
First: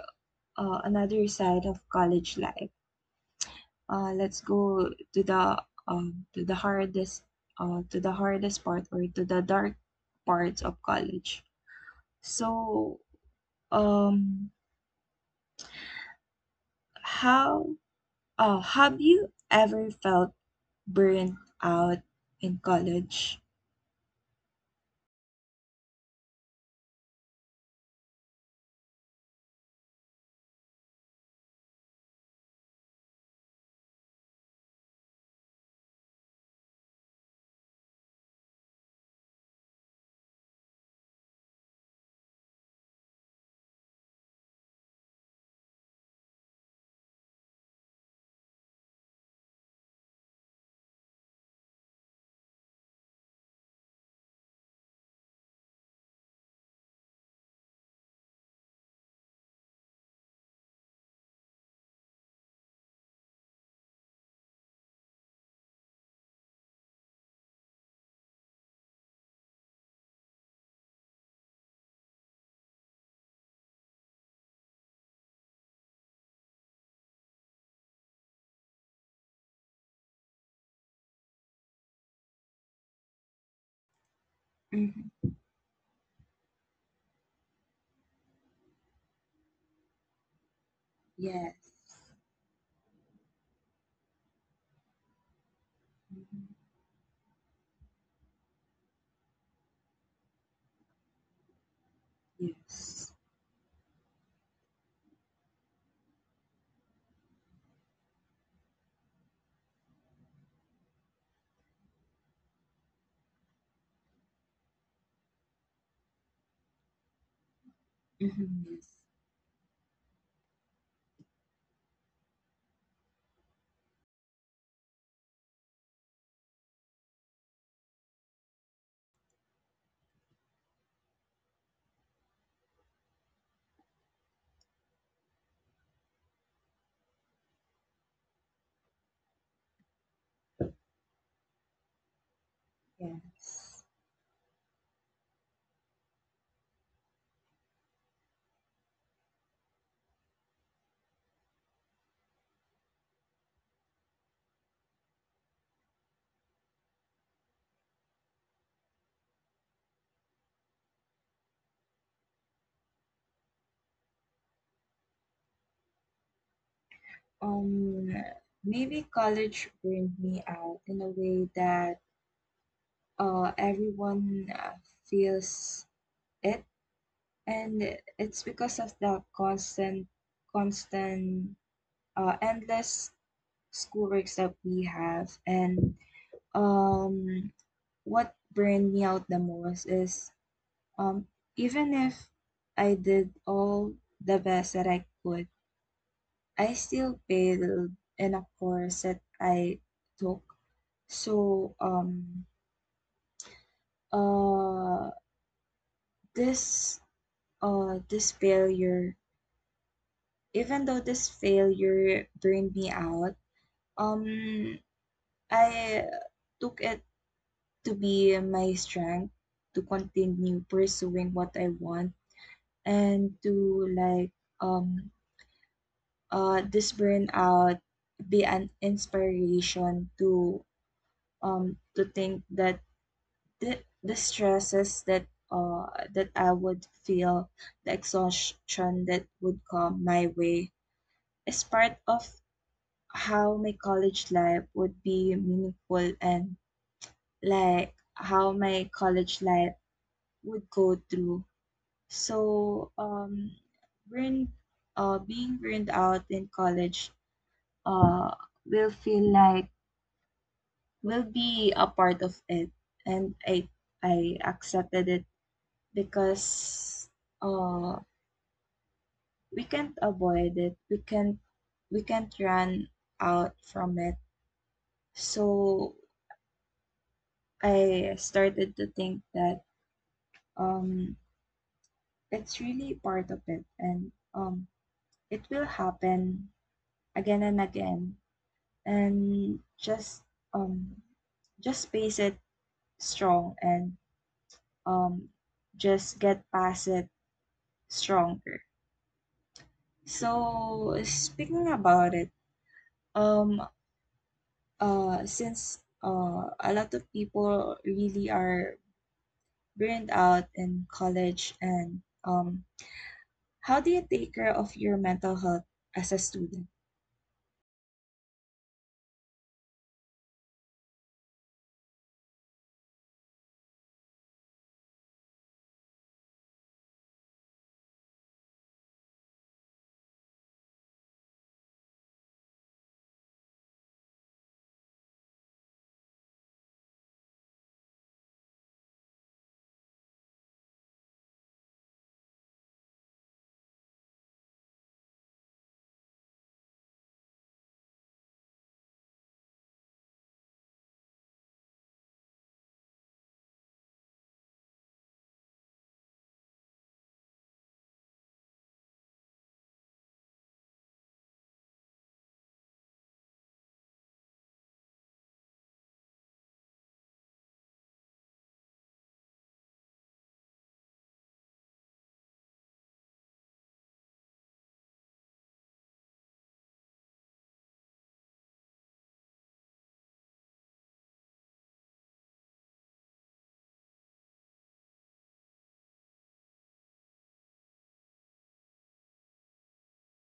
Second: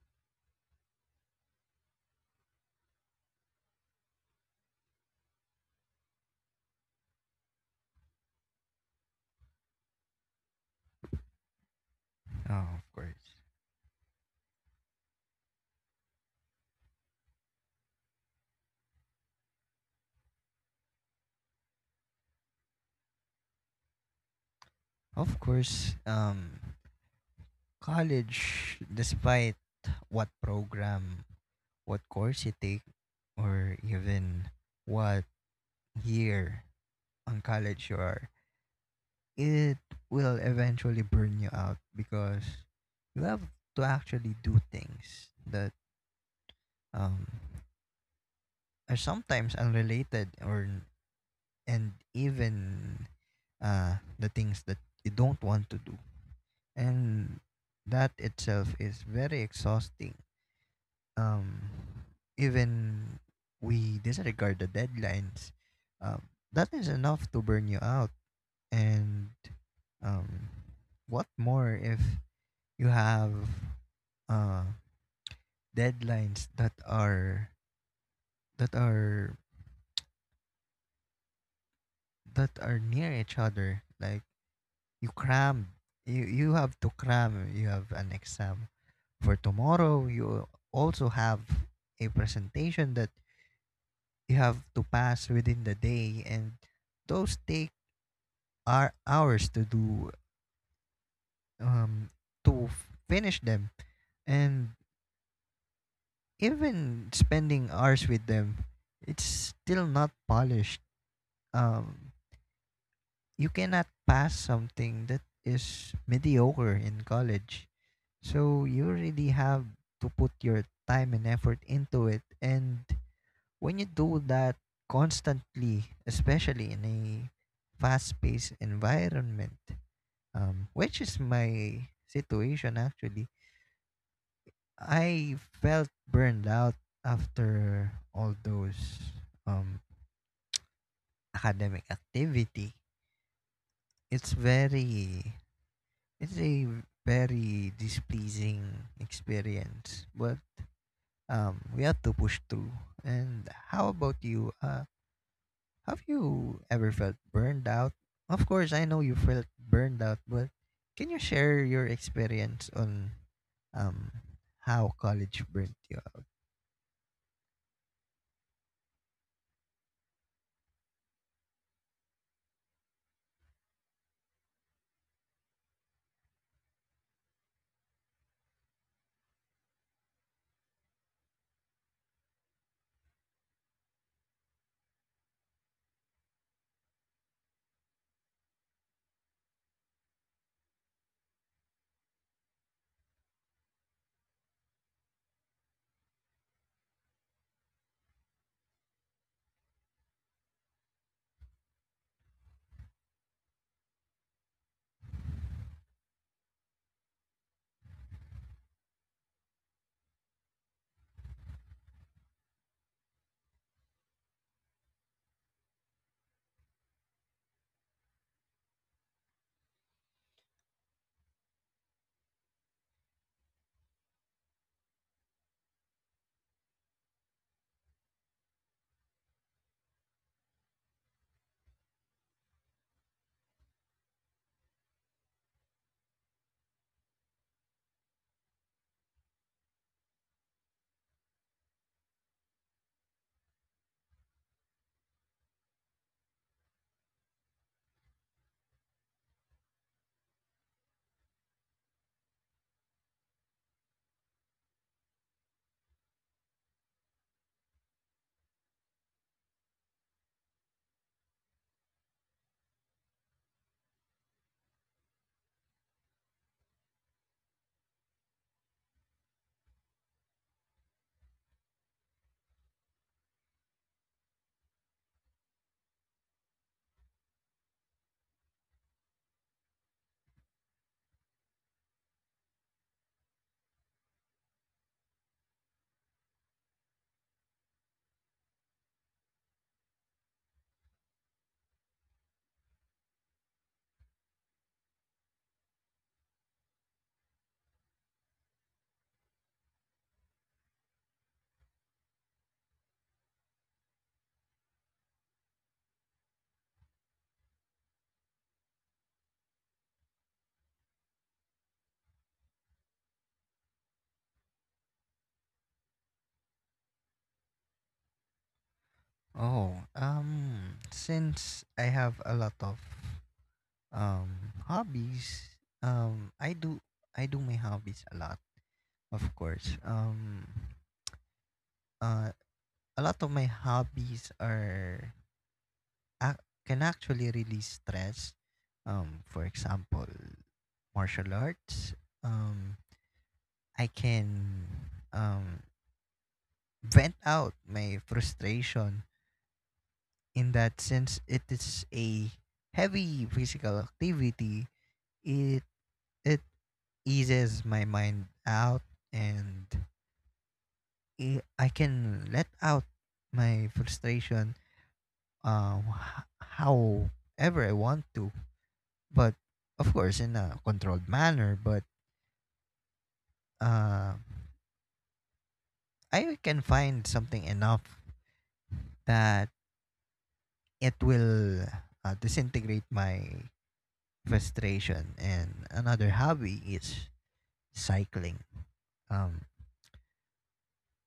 Speaker 1: uh, another side of college life. Uh, let's go to the um, to the hardest uh, to the hardest part, or to the dark parts of college.
Speaker 2: Oh, of
Speaker 1: So,
Speaker 2: course.
Speaker 1: um, how, uh, have you ever felt burnt out in college?
Speaker 2: Of course, um, college, despite what program, what course you take, or even what year on college you are, it will eventually burn you out because you have to actually do things that um, are sometimes unrelated, or and even uh, the things that you don't want to do. And that itself is very exhausting. Um, even we disregard the deadlines, um, that is enough to burn you out. And um, what more if you have uh, deadlines that are that are that are near each other like you
Speaker 1: Mm-hmm.
Speaker 2: cram you you have to cram. You have an exam for tomorrow, you also have
Speaker 1: Yes.
Speaker 2: a presentation that you have to pass within the day, and those take our hours to do, um to f-
Speaker 1: Yes.
Speaker 2: finish them. And even spending hours with them, it's still not polished. um you cannot pass something that is mediocre in college. So you
Speaker 1: Mm-hmm. Yes.
Speaker 2: really have to put your time and effort into it. And when you do that constantly, especially in a fast paced environment, um, which is my situation actually, I felt burned out after all those um, academic activity.
Speaker 1: Yes.
Speaker 2: It's very It's a very displeasing experience, but um, we have to push through. And how about you? Uh, have you ever felt burned out? Of course, I know you felt burned out, but can you share your experience on um, how college burnt you out?
Speaker 1: Um, maybe college burned me out in a way that uh everyone uh, feels it, and it's because of the constant constant uh, endless schoolworks that we have, and um what burned me out the most is, um even if I did all the best that I could, I still failed in a course that I took. So um uh this uh this failure, even though this failure burned me out, Um, I took it to be my strength to continue pursuing what I want, and to, like, um uh this burnout be an inspiration to, um to think that the, the stresses that uh that I would feel, the exhaustion that would come my way, is part of how my college life would be meaningful, and like how my college life would go through. So um, burn, uh, being burned out in college uh, will feel like will be a part of it, and I I accepted it because, uh, we can't avoid it. We can't we can't run out from it. So I started to think that, um, it's really part of it, and, um, it will happen again and again, and just um just face it strong and um just get past it stronger. So speaking about it, um uh since uh a lot of people really are burned out in college, and um how do you take care of your mental health as a student?
Speaker 2: Oh, um, since I have a lot of um hobbies, um, I do I do my hobbies a lot, of course. Um, uh, a lot of my hobbies are ac can actually release stress. Um, for example, martial arts. Um, I can um, vent out my frustration in that since it is a heavy physical activity, it it eases my mind out, and i I can let out my frustration um, h- however I want to, but of course in a controlled manner. But uh, I can find something enough that it will, uh, disintegrate my frustration. And another hobby is cycling. um,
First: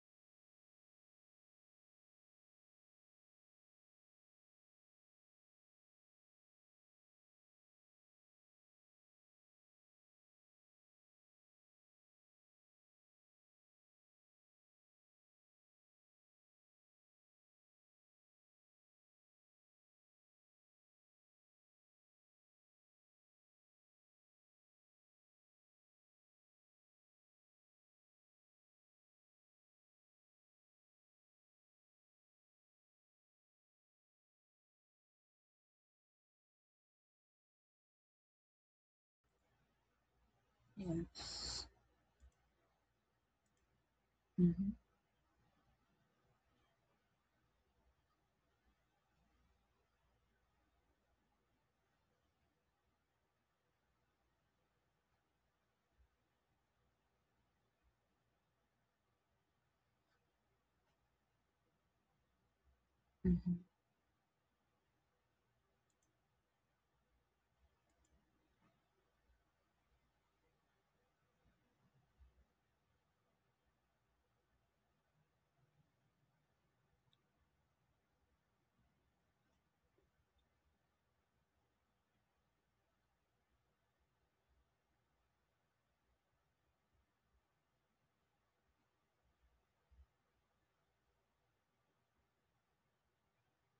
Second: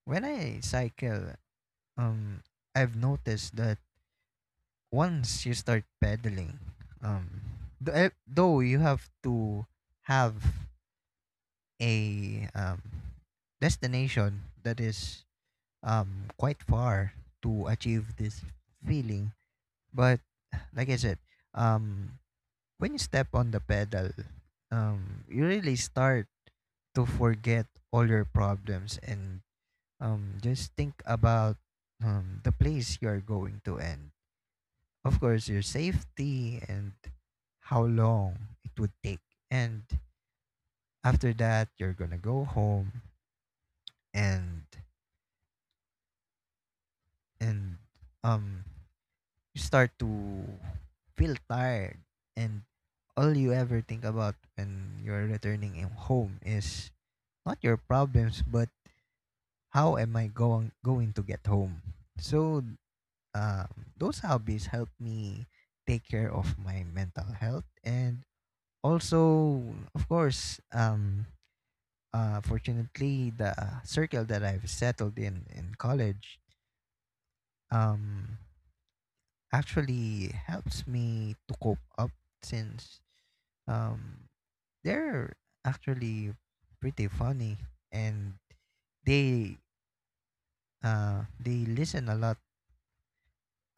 Speaker 2: when I cycle, um, I've noticed that once you start pedaling, um, th- though you have to have a, um, destination that is um, quite far to achieve this feeling. But like I said, um, when you step on the pedal, um, you really start to forget all your problems and um, just think about um, the place you are going to, and of course your safety, and how long it would take. And
Speaker 1: Yeah.
Speaker 2: after that, you're gonna go home. And
Speaker 1: Mhm,
Speaker 2: and um you start to feel tired, and all you ever think about when you're returning in- home is not your problems but how am I going going to get home. So
Speaker 1: mhm.
Speaker 2: um, those hobbies help me take care of my mental health. And also, of course, um uh fortunately, the circle that I've settled in in college um actually helps me to cope up, since um they're actually pretty funny, and they, uh they listen a lot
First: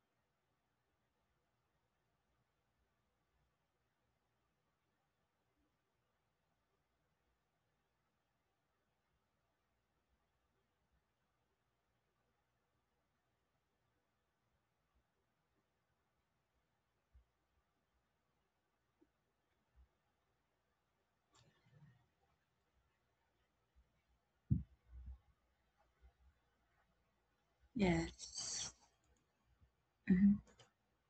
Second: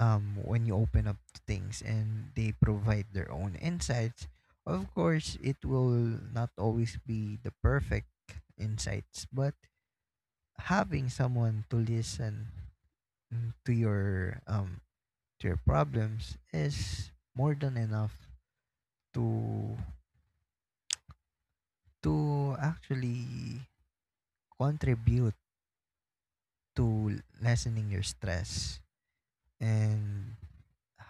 Speaker 2: um when you open up to things, and they provide their own insights. Of course, it will not always be the perfect insights, but having someone to listen, mm, to your um to your problems, is more than enough to to actually contribute to lessening your
Speaker 1: Yes.
Speaker 2: stress.
Speaker 1: Mhm.
Speaker 2: And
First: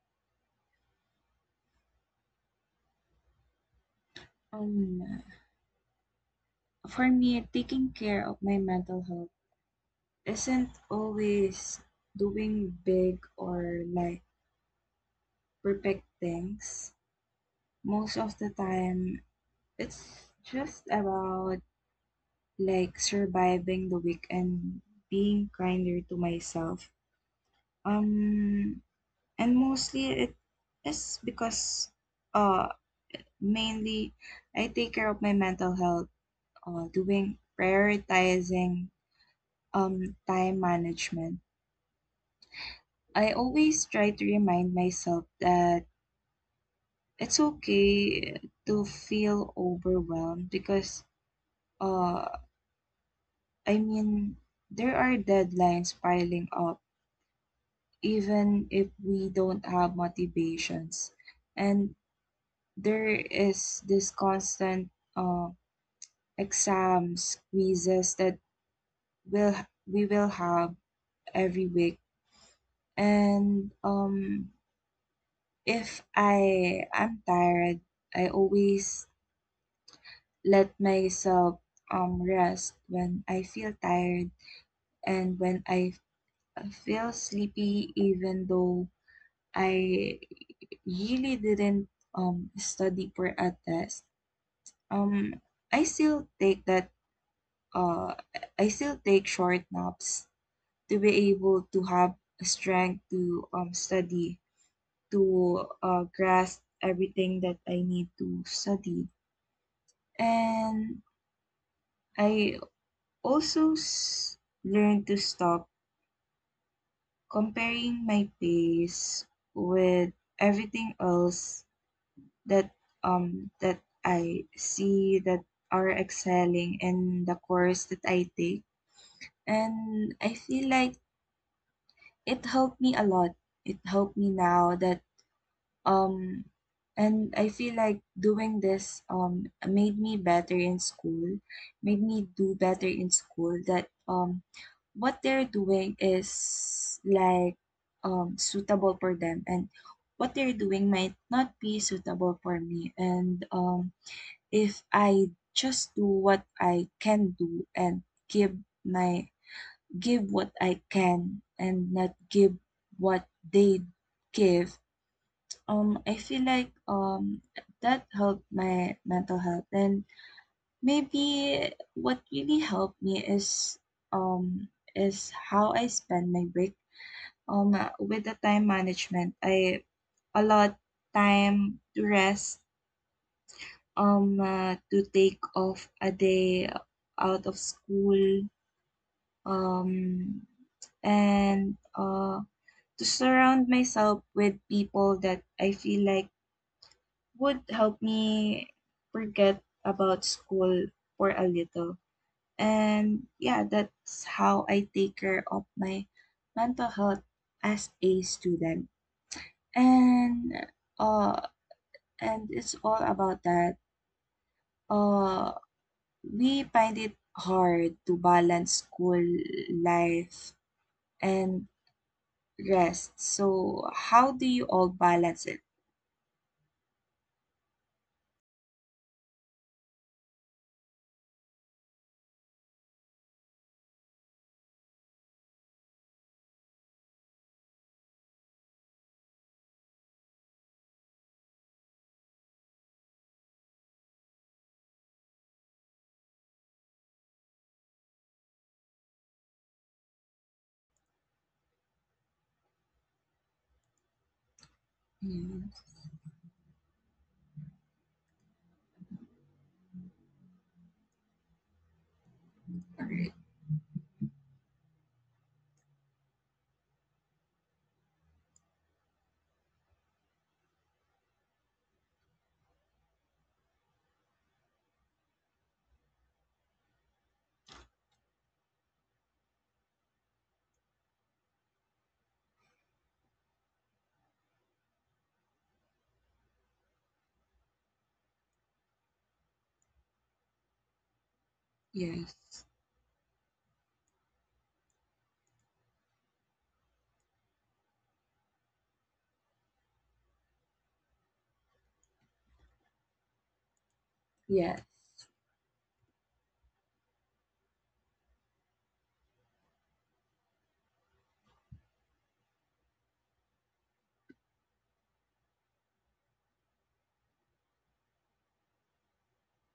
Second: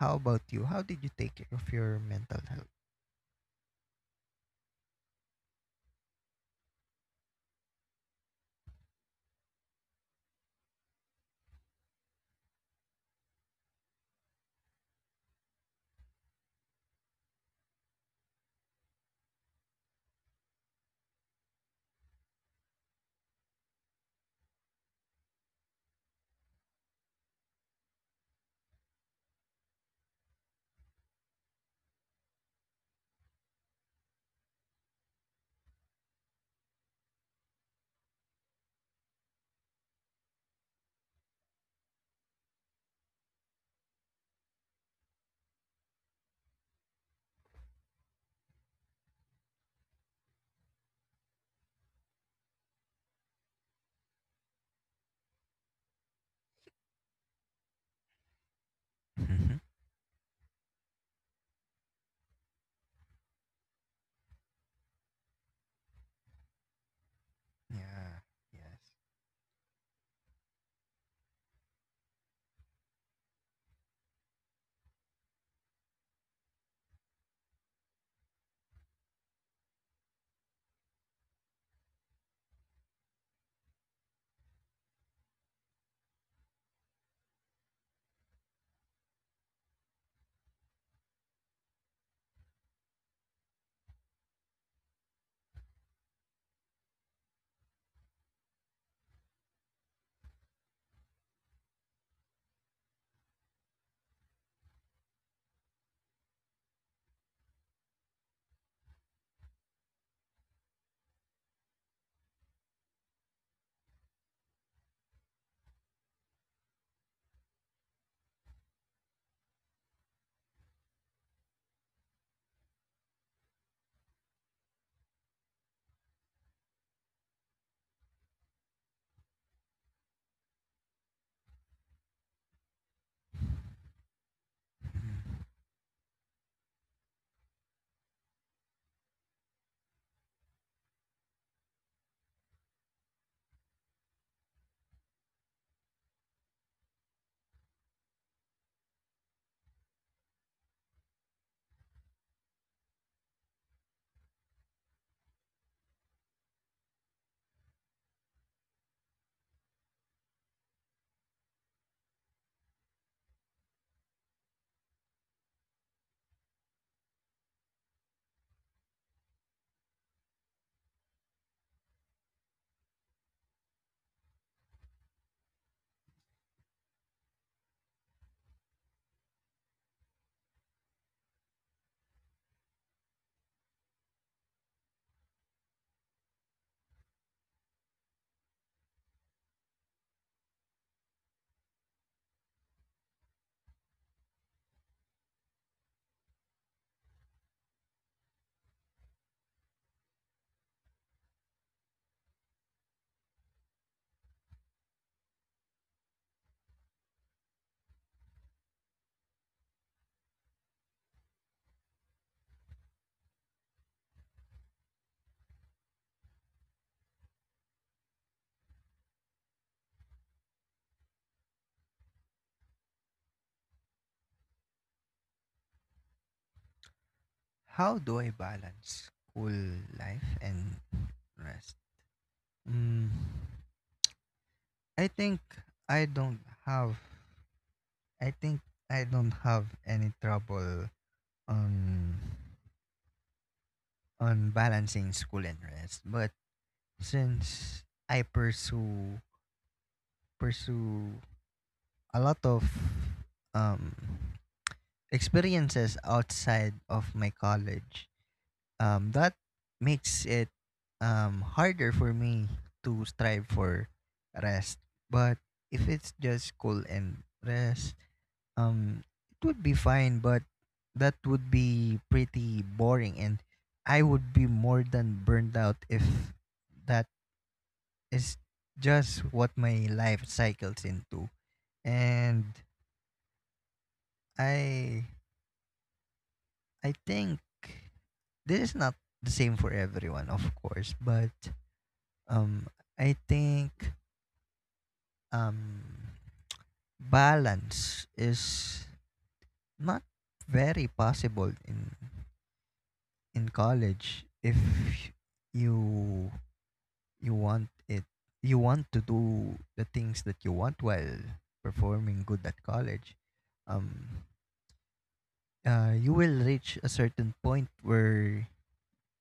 Speaker 2: how about you? How did you take care of your mental health?
Speaker 1: Um, for me, taking care of my mental health isn't always doing big or like perfect things. Most of the time, it's just about, like, surviving the week and being kinder to myself. Um, and mostly it is because uh mainly I take care of my mental health uh, doing prioritizing, um, time management. I always try to remind myself that it's okay to feel overwhelmed because, uh, I mean, there are deadlines piling up, even if we
Speaker 2: Mhm.
Speaker 1: don't have motivations. And there is this constant, uh, exams, quizzes
Speaker 2: Yeah.
Speaker 1: that
Speaker 2: Yes.
Speaker 1: will we will have every week. And, um, if I am tired, I always let myself um rest when I feel tired and when I feel sleepy, even though I really didn't um study for a test. Um I still take that uh I still take short naps to be able to have strength to um study, to uh grasp everything that I need to study. And I also s- learned to stop comparing my pace with everything else that um that I see that are excelling in the course that I take. And I feel like it helped me a lot. It helped me now that. Um, and I feel like doing this um made me better in school, made me do better in school, that um what they're doing is, like, um suitable for them, and what they're doing might not be suitable for me, and um if I just do what I can do and give my give what I can and not give what they give, um, I feel like um that helped my mental health, and maybe what really helped me is um is how I spend my break. Um, with the time management, I allot time to rest. Um, uh, to take off a day out of school. Um, and uh, to surround myself with people that I feel like would help me forget about school for a little. And yeah, that's how I take care of my mental health as a student. And uh and it's all about that. Uh we find it hard to balance school life and rest. So how do you all balance it?
Speaker 2: How do I balance school life and rest? Mm, I think I don't have. I think I don't have any trouble on on balancing school and rest. But since I pursue pursue a lot of um
Speaker 1: Yes.
Speaker 2: experiences outside of my college. Um, that makes it um, harder for me
Speaker 1: All right.
Speaker 2: to strive for rest. But if it's just school and rest, um, it would be fine, but that would be pretty boring, and I would be more than burned out if that is just what my life cycles into. And I I think this is not the same for everyone, of course, but
Speaker 1: Yes.
Speaker 2: um, I think um, balance is not very possible in in college
Speaker 1: Yes.
Speaker 2: if you you want it you want to do the things that you want while performing good at college. um uh, you will reach a certain point where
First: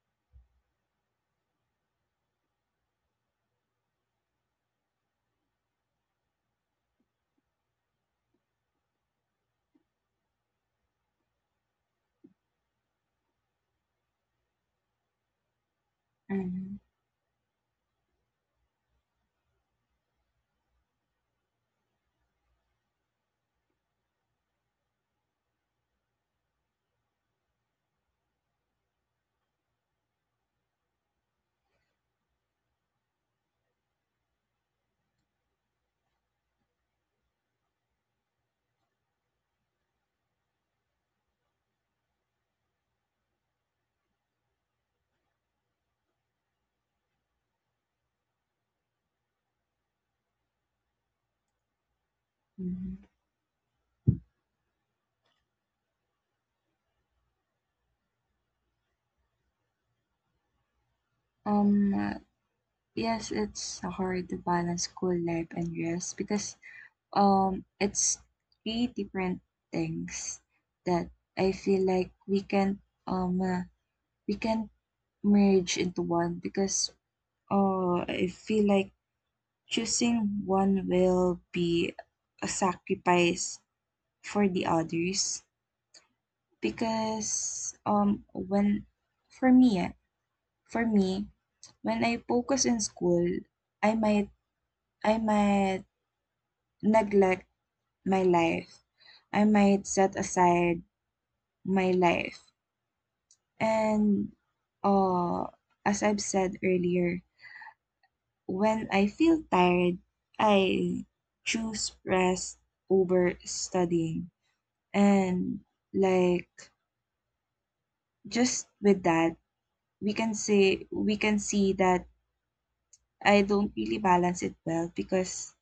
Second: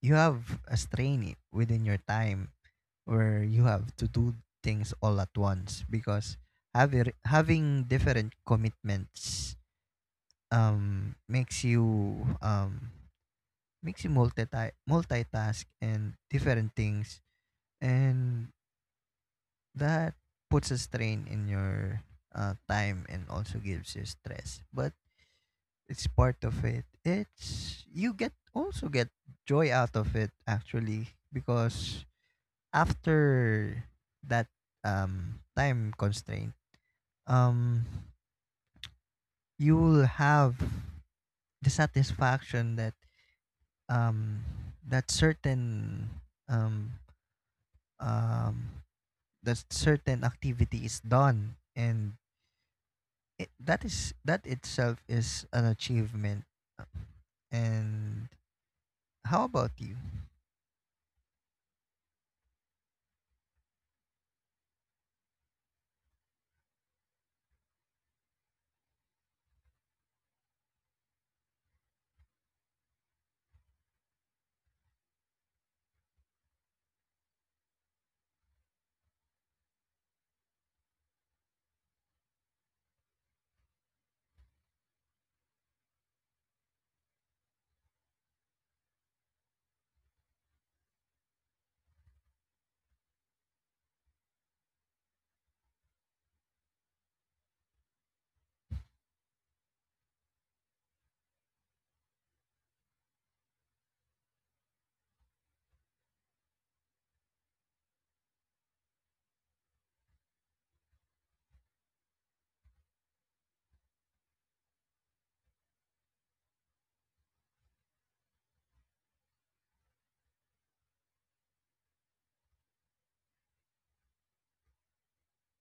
Speaker 2: you have a strain i- within your time where you have to do things all at once, because having having different commitments um makes you um makes you multi multitask and different
Speaker 1: Mhm,
Speaker 2: things. And that puts a strain in your uh, time and also gives you stress. But it's part of it. It's you get also get joy out of it actually, because after that um time constraint, um you will have the satisfaction that um that certain um um that certain activity is done. And
Speaker 1: mhm.
Speaker 2: it, that is that itself is an achievement. And how about you?
Speaker 1: Um, uh, yes, it's hard to balance school life and rest because, um, it's three different things that I feel like we can, um uh, we can merge into one, because uh, I feel like choosing one will be a sacrifice for the others, because um when, for me eh, for me when I focus in school, I might I might neglect my life, I might set aside my life, and uh as I've said earlier, when I feel tired I choose rest over studying. And, like, just with that we can say we can see that I don't really balance it well because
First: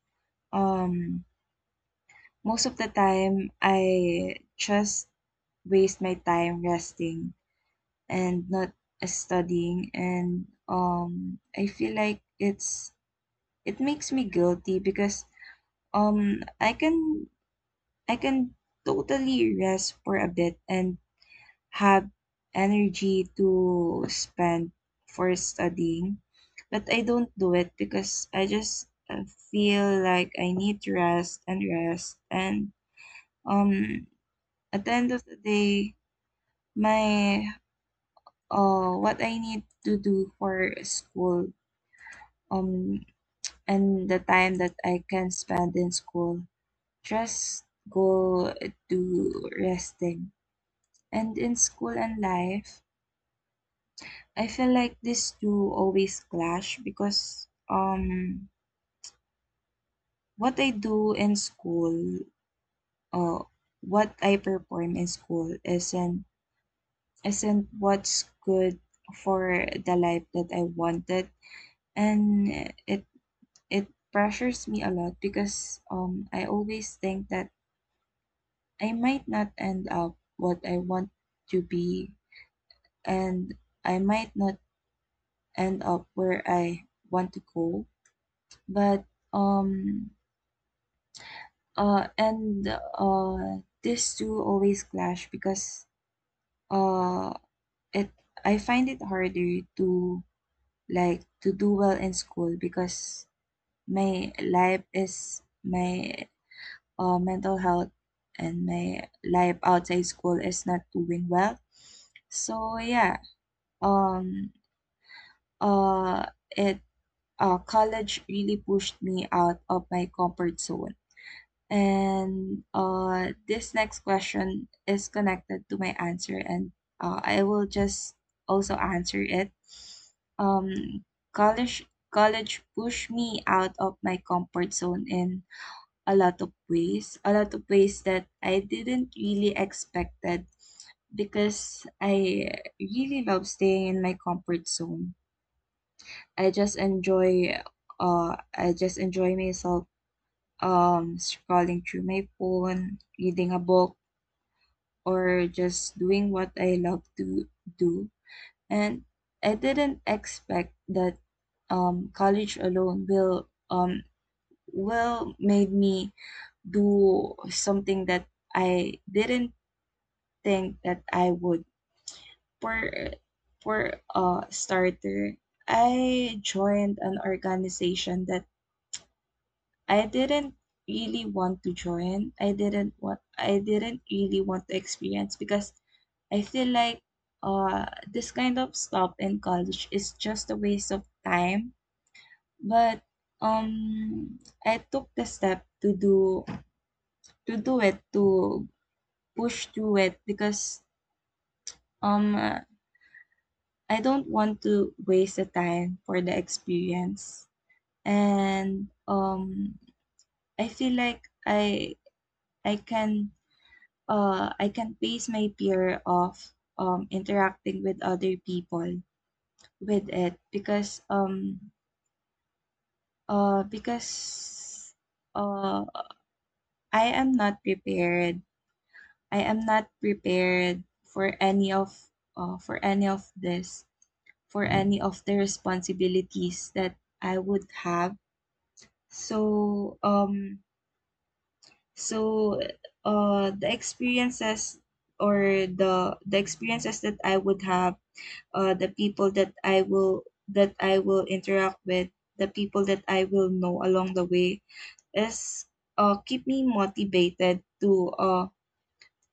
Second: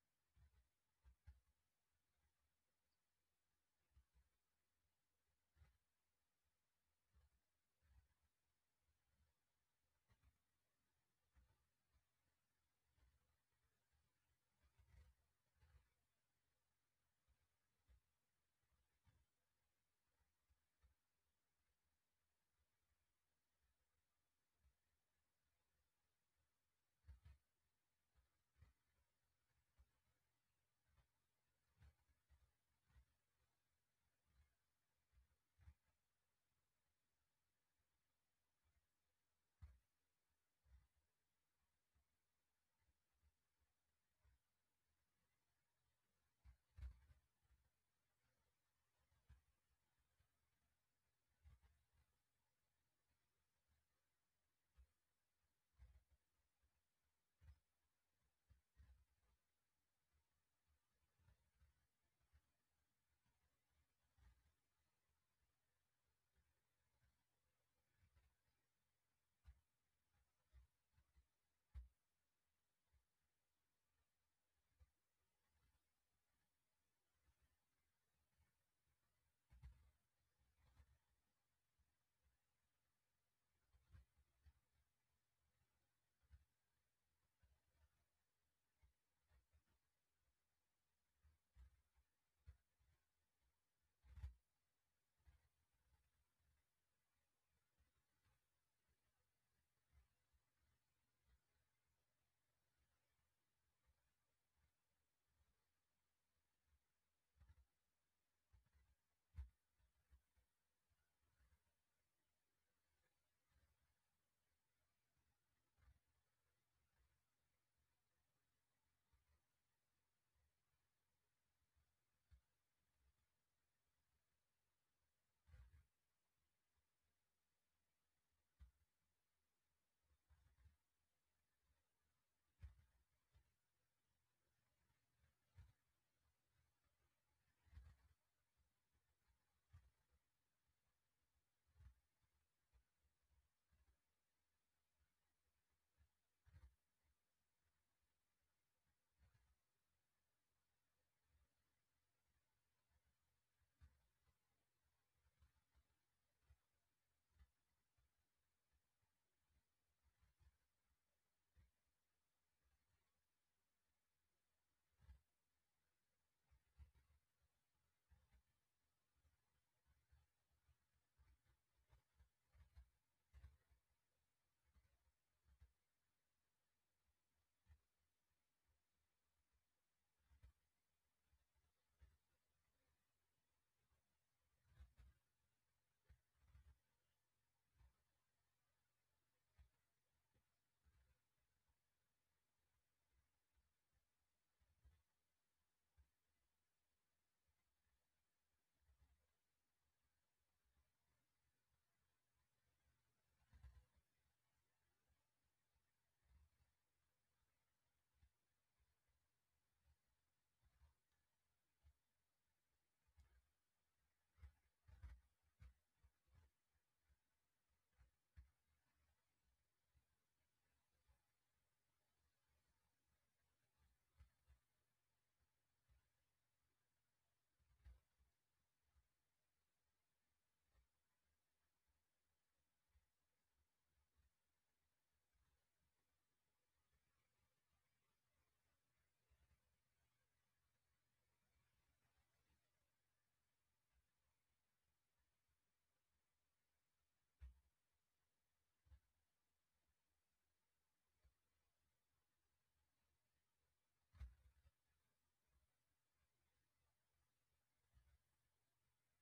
Speaker 1: um most of the time I just waste my time resting and not studying, and um I feel like it's it makes me guilty because um i can i can totally rest for a bit and have energy to spend for studying. But I don't do it because I just, uh, feel like I need to rest and rest. And, um, at the end of the day, my uh, what I need to do for school um and the time that I can spend in school just go to resting. And in school and life, I feel like these two always clash because um what I do in school, uh what I perform in school isn't isn't what's good for the life that I wanted, and it it pressures me a lot because um I always think that I might not end up what I want to be, and I might not end up where I want to go, but, um uh, and uh, these two always clash because uh, it I find it harder to, like, to do well in school because my life is my, uh, mental health, and my life outside school is not doing well. So yeah, um, uh, it uh, college really pushed me out of my comfort zone. And uh, this next question is connected to my answer, and uh, I will just also answer it. Um, college college pushed me out of my comfort zone in a lot of ways, a lot of ways that I didn't really expected, because I really love staying in my comfort zone. I just enjoy uh I just enjoy myself um, scrolling through my phone, reading a book, or just doing what I love to do. And I didn't expect that um, college alone will um, will made me do something that I didn't think that I would. For for a starter, I joined an organization that I didn't really want to join. I didn't want I didn't really want to experience because I feel like uh this kind of stop in college is just a waste of time. But um I took the step to do to do it to push through it because um I don't want to waste the time for the experience. And um I feel like I I can uh, I can pace my fear of um, interacting with other people with it because um uh because uh I am not prepared. I am not prepared for any of uh, for any of this for any of the responsibilities that I would have. So um so uh the experiences or the the experiences that I would have, uh, the people that I will that I will interact with, the people that I will know along the way, is uh, keep me motivated to uh,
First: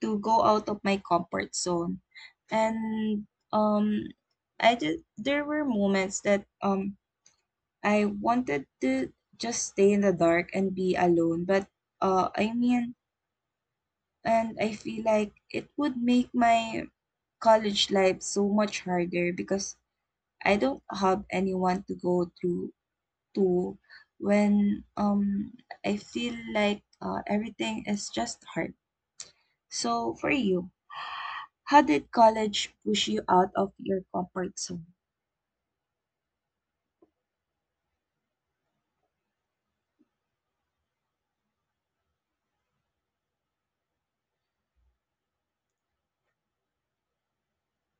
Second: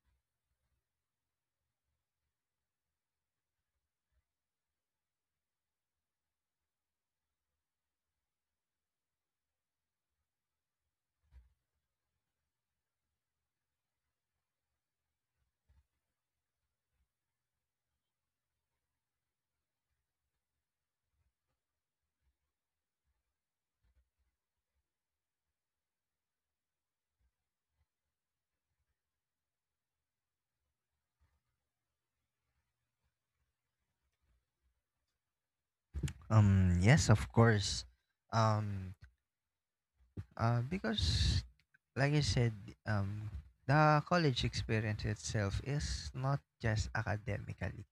Speaker 1: to go out of my comfort zone, and um, I just there were moments that um I wanted to just stay in the dark and be alone, but uh, I mean, and I feel like it would make my college life so much harder because I don't have anyone to go through to when um I feel like uh, everything is just hard. So, for you, how did college push you out of your comfort zone?
Speaker 2: um Yes, of course. um uh because like I said, um the college experience itself is not just academically,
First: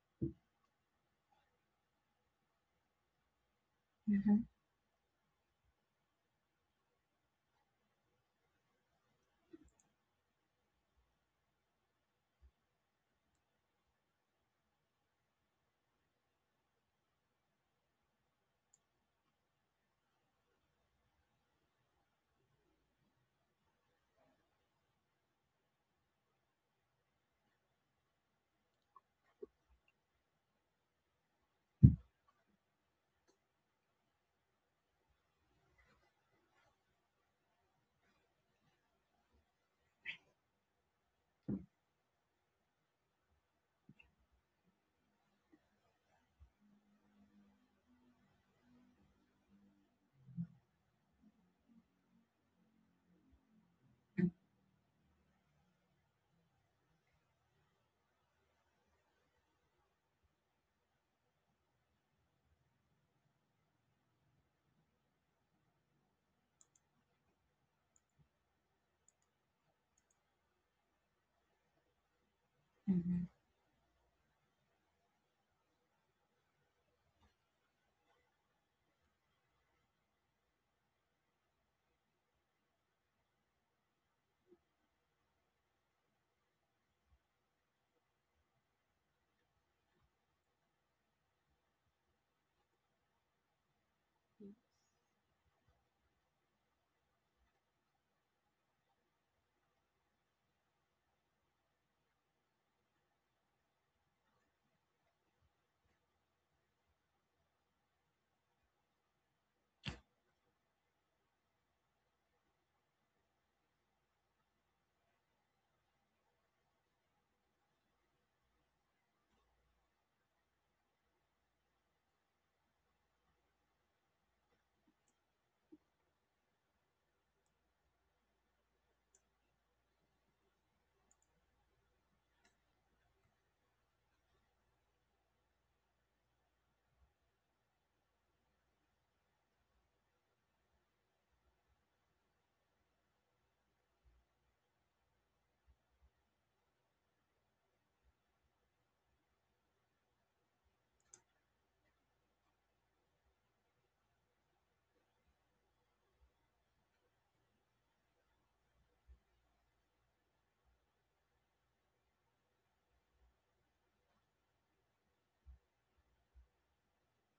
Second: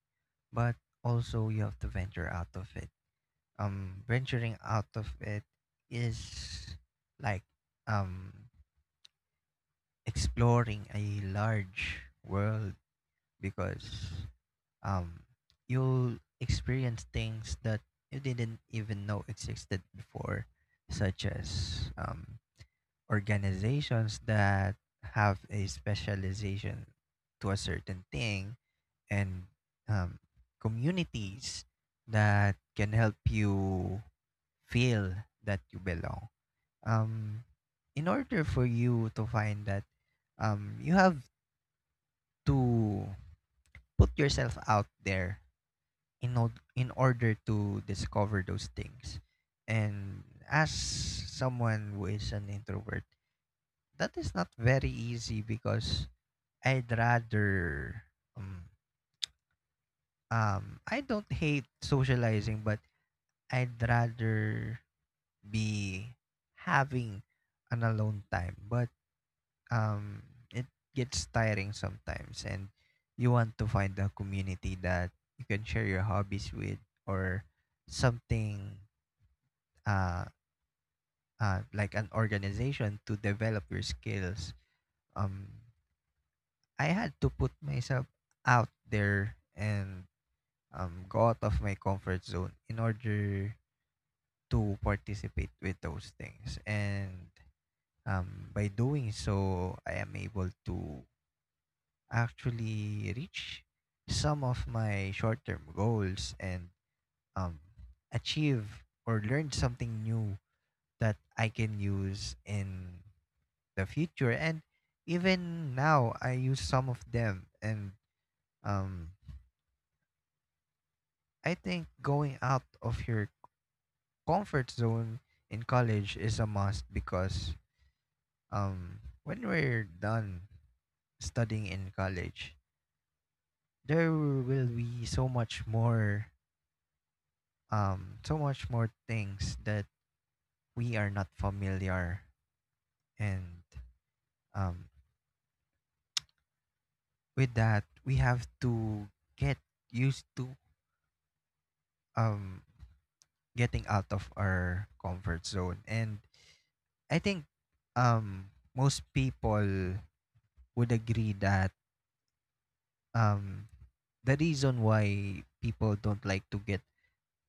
Speaker 2: but also you have to venture out of it. Um,
Speaker 1: Mm-hmm.
Speaker 2: venturing out of it is like um exploring a large world, because um you'll experience things that you didn't even know existed before, such as um organizations that have a specialization to a certain thing, and um, communities that can help you feel that you belong. Um, in order for you to find that, um, you have to put yourself out there in, od- in order to discover those things. And as someone who is an introvert, that is not very easy because I'd rather um, um I don't hate socializing, but I'd rather be having an alone time. But um, it gets tiring sometimes, and
Speaker 1: Mm-hmm.
Speaker 2: you want to find a community that you can share your hobbies with, or something, uh, uh, like an organization to develop your skills. Um, I had to put myself out there and um, go out of my comfort zone in order to participate with those things. And um, by doing so, I am able to actually reach some of my short-term goals, and um, achieve or learn something new that I can use in the future. And even now, I use some of them. And um, I think going out of your comfort zone in college is a must, because um, when we're done studying in college, there will be so much more um so much more things that we are not familiar and um with, that we have to get used to. um Getting out of our comfort zone, and I think um most people would agree that um the reason why people don't like to get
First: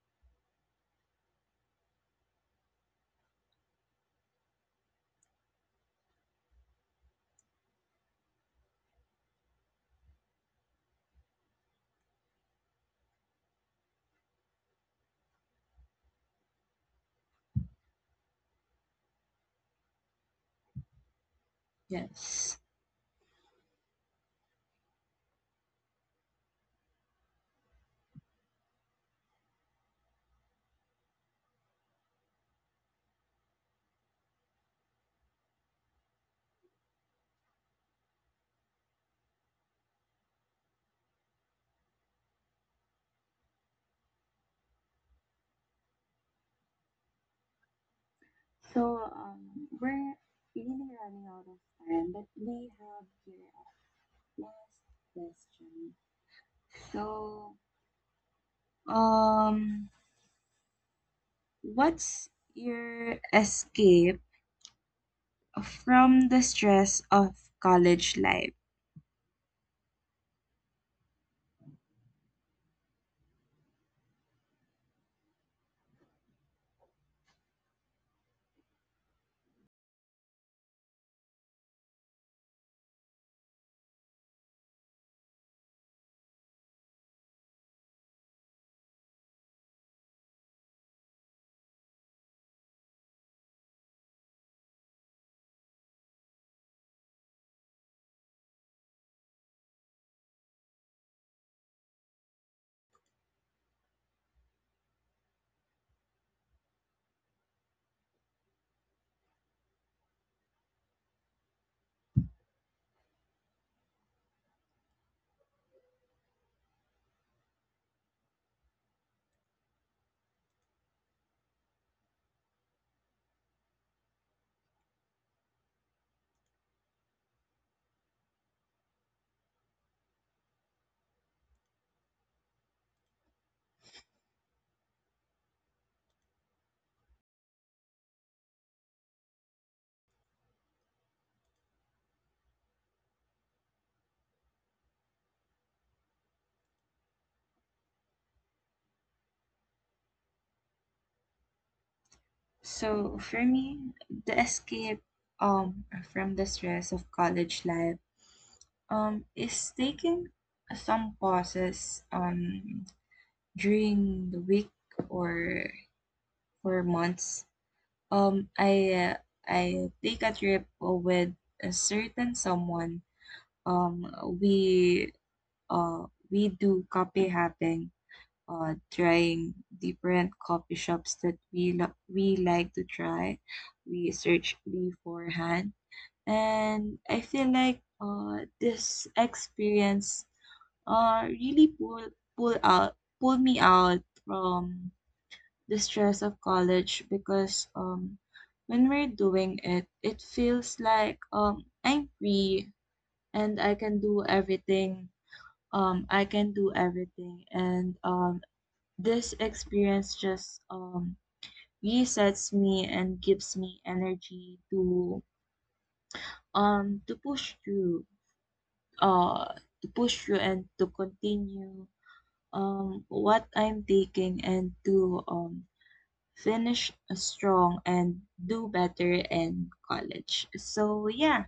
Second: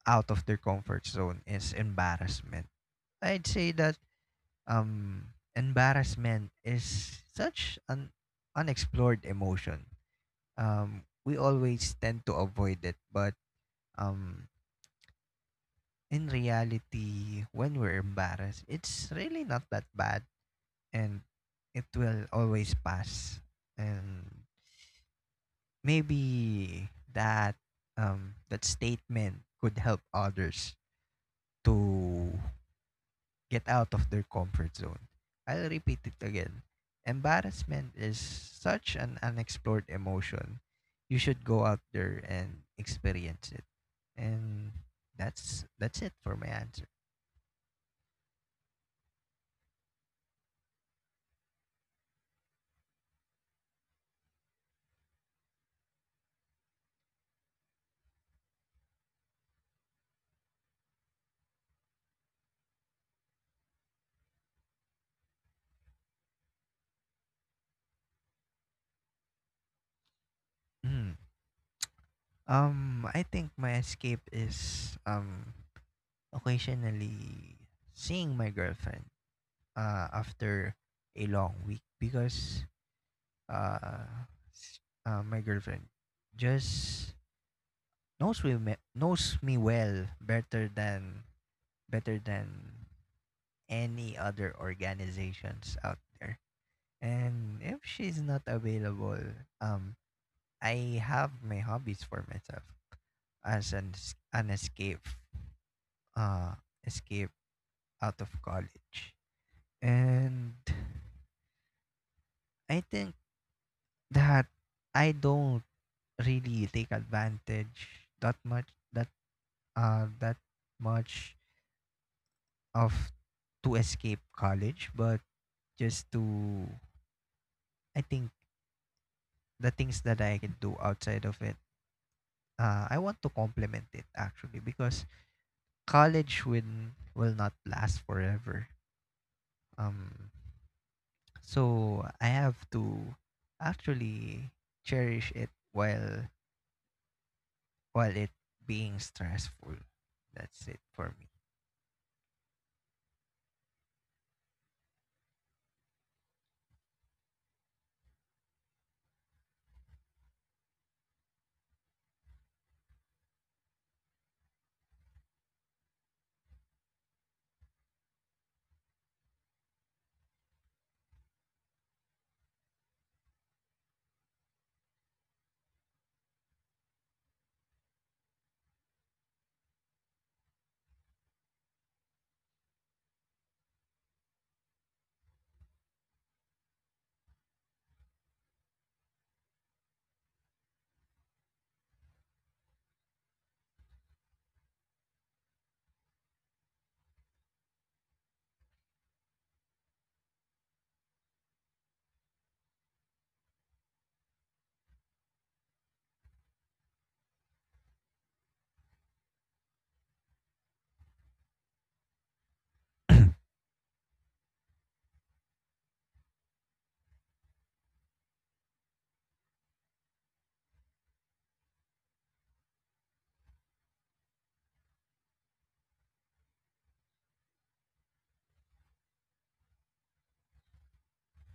Speaker 2: out of their comfort zone is embarrassment. I'd say that um embarrassment is such an unexplored emotion. Um we always tend to avoid it, but um in reality, when we're embarrassed, it's really not that bad, and it will
Speaker 1: Yes.
Speaker 2: always pass. And maybe that um that statement could help others to get out of their comfort zone. I'll repeat it again. Embarrassment is such an unexplored emotion. You should go out there and experience it. And that's that's it for my answer.
Speaker 1: So, um, we're really running out of time, but we have here last question. So, um, what's your escape from the stress of college life?
Speaker 2: Mm. Um I think my escape is um occasionally seeing my girlfriend uh after a long week, because uh, s- uh my girlfriend just knows me me- knows me well, better than better than any other organizations out there. And if she's not available, um, I have my hobbies for myself as an es- an escape, uh, escape out of college. And I think that I don't really take advantage that much, that uh that much of, to escape college, but just to, I think, the things that I can do outside of it. Uh, I want to complement it actually, because college will will not last forever. Um, so I have to actually cherish it while while it being stressful. That's it for me.
Speaker 1: So, for me, the escape um from the stress of college life um is taking some pauses um during the week or for months. Um, I uh, I take a trip, uh, with a certain someone. Um, we uh we do coffee hopping. Uh, trying different coffee shops that we lo- we like to try. We search beforehand, and I feel like uh this experience uh really pull pull out pull me out from the stress of college because um when we're doing it, it feels like um I'm free and I can do everything. Um I can do everything, and um this experience just um resets me and gives me energy to um to push through uh to push through and to continue um what I'm taking and to um finish strong and do better in college. So yeah,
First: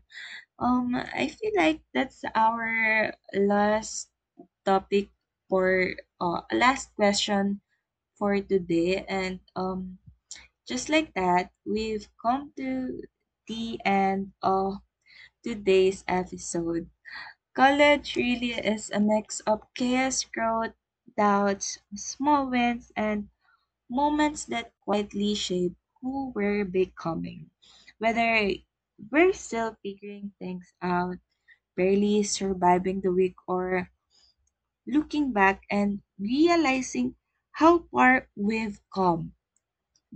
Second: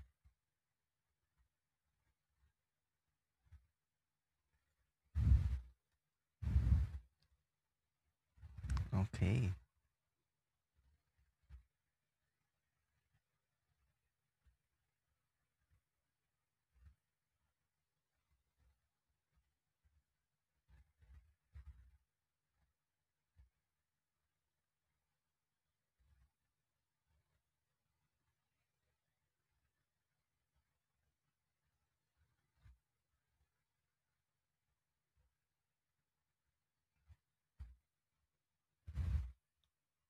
Speaker 1: um, I feel like that's our last topic for uh, last question for today,
Speaker 2: Okay.
Speaker 1: and um, just like that, we've come to the end of today's episode. College really is a mix of chaos, growth, doubts, small wins, and moments that quietly shape who we're becoming. Whether we're still figuring things out, barely surviving the week, or looking back and realizing how far we've come.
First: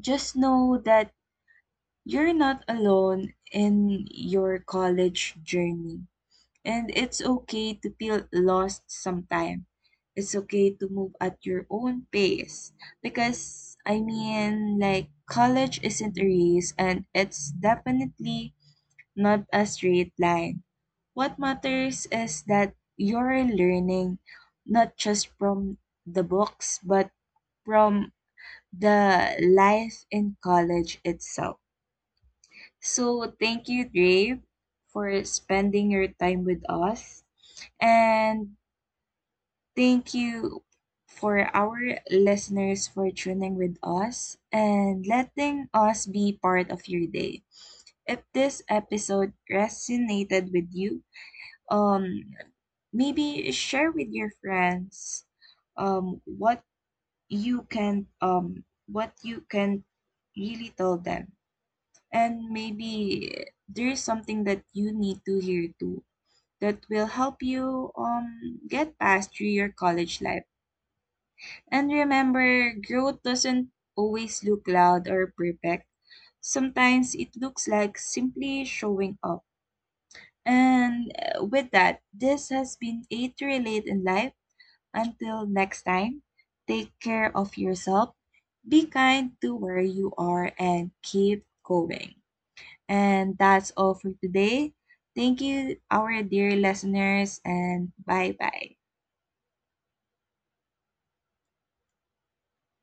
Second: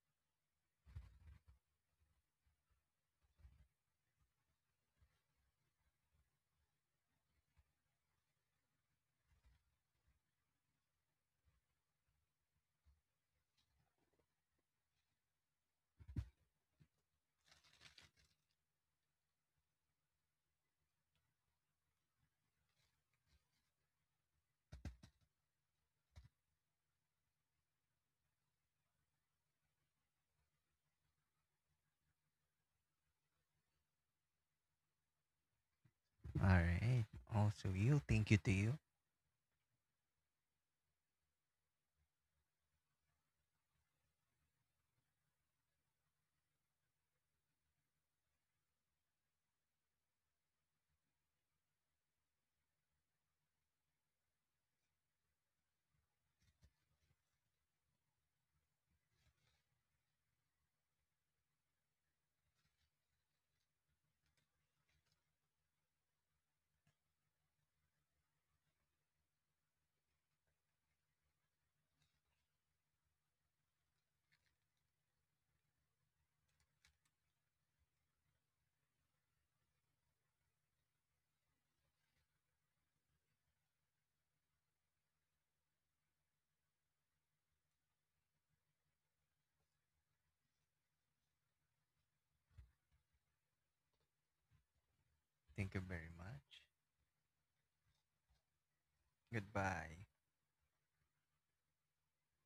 Speaker 1: Just know that you're not alone in your college journey. And it's okay to feel lost sometimes. It's okay to move at your own pace. Because, I mean, like, college isn't a race and it's definitely not a straight line. What matters is that you're learning not just from the books, but from the life in college itself. So, thank you, Dave, for spending your time
Speaker 2: All
Speaker 1: with
Speaker 2: right.
Speaker 1: us.
Speaker 2: Also, you. Thank you
Speaker 1: And
Speaker 2: to you.
Speaker 1: thank you for our listeners for tuning with us and letting us be part of your day. If this episode resonated with you, um, maybe share with your friends um, what you can um, what you can really tell them, and maybe there's something that you need to hear too that will help you um, get past through your college life. And remember, growth doesn't always look loud or perfect. Sometimes it looks like simply showing up. And uh, with that, this has been A to Relate in Life. Until next time, take care of yourself, be kind to where you are, and keep going. And that's all for today. Thank you,
Speaker 2: Thank you very
Speaker 1: our dear
Speaker 2: much.
Speaker 1: listeners, and bye bye.
Speaker 2: Goodbye.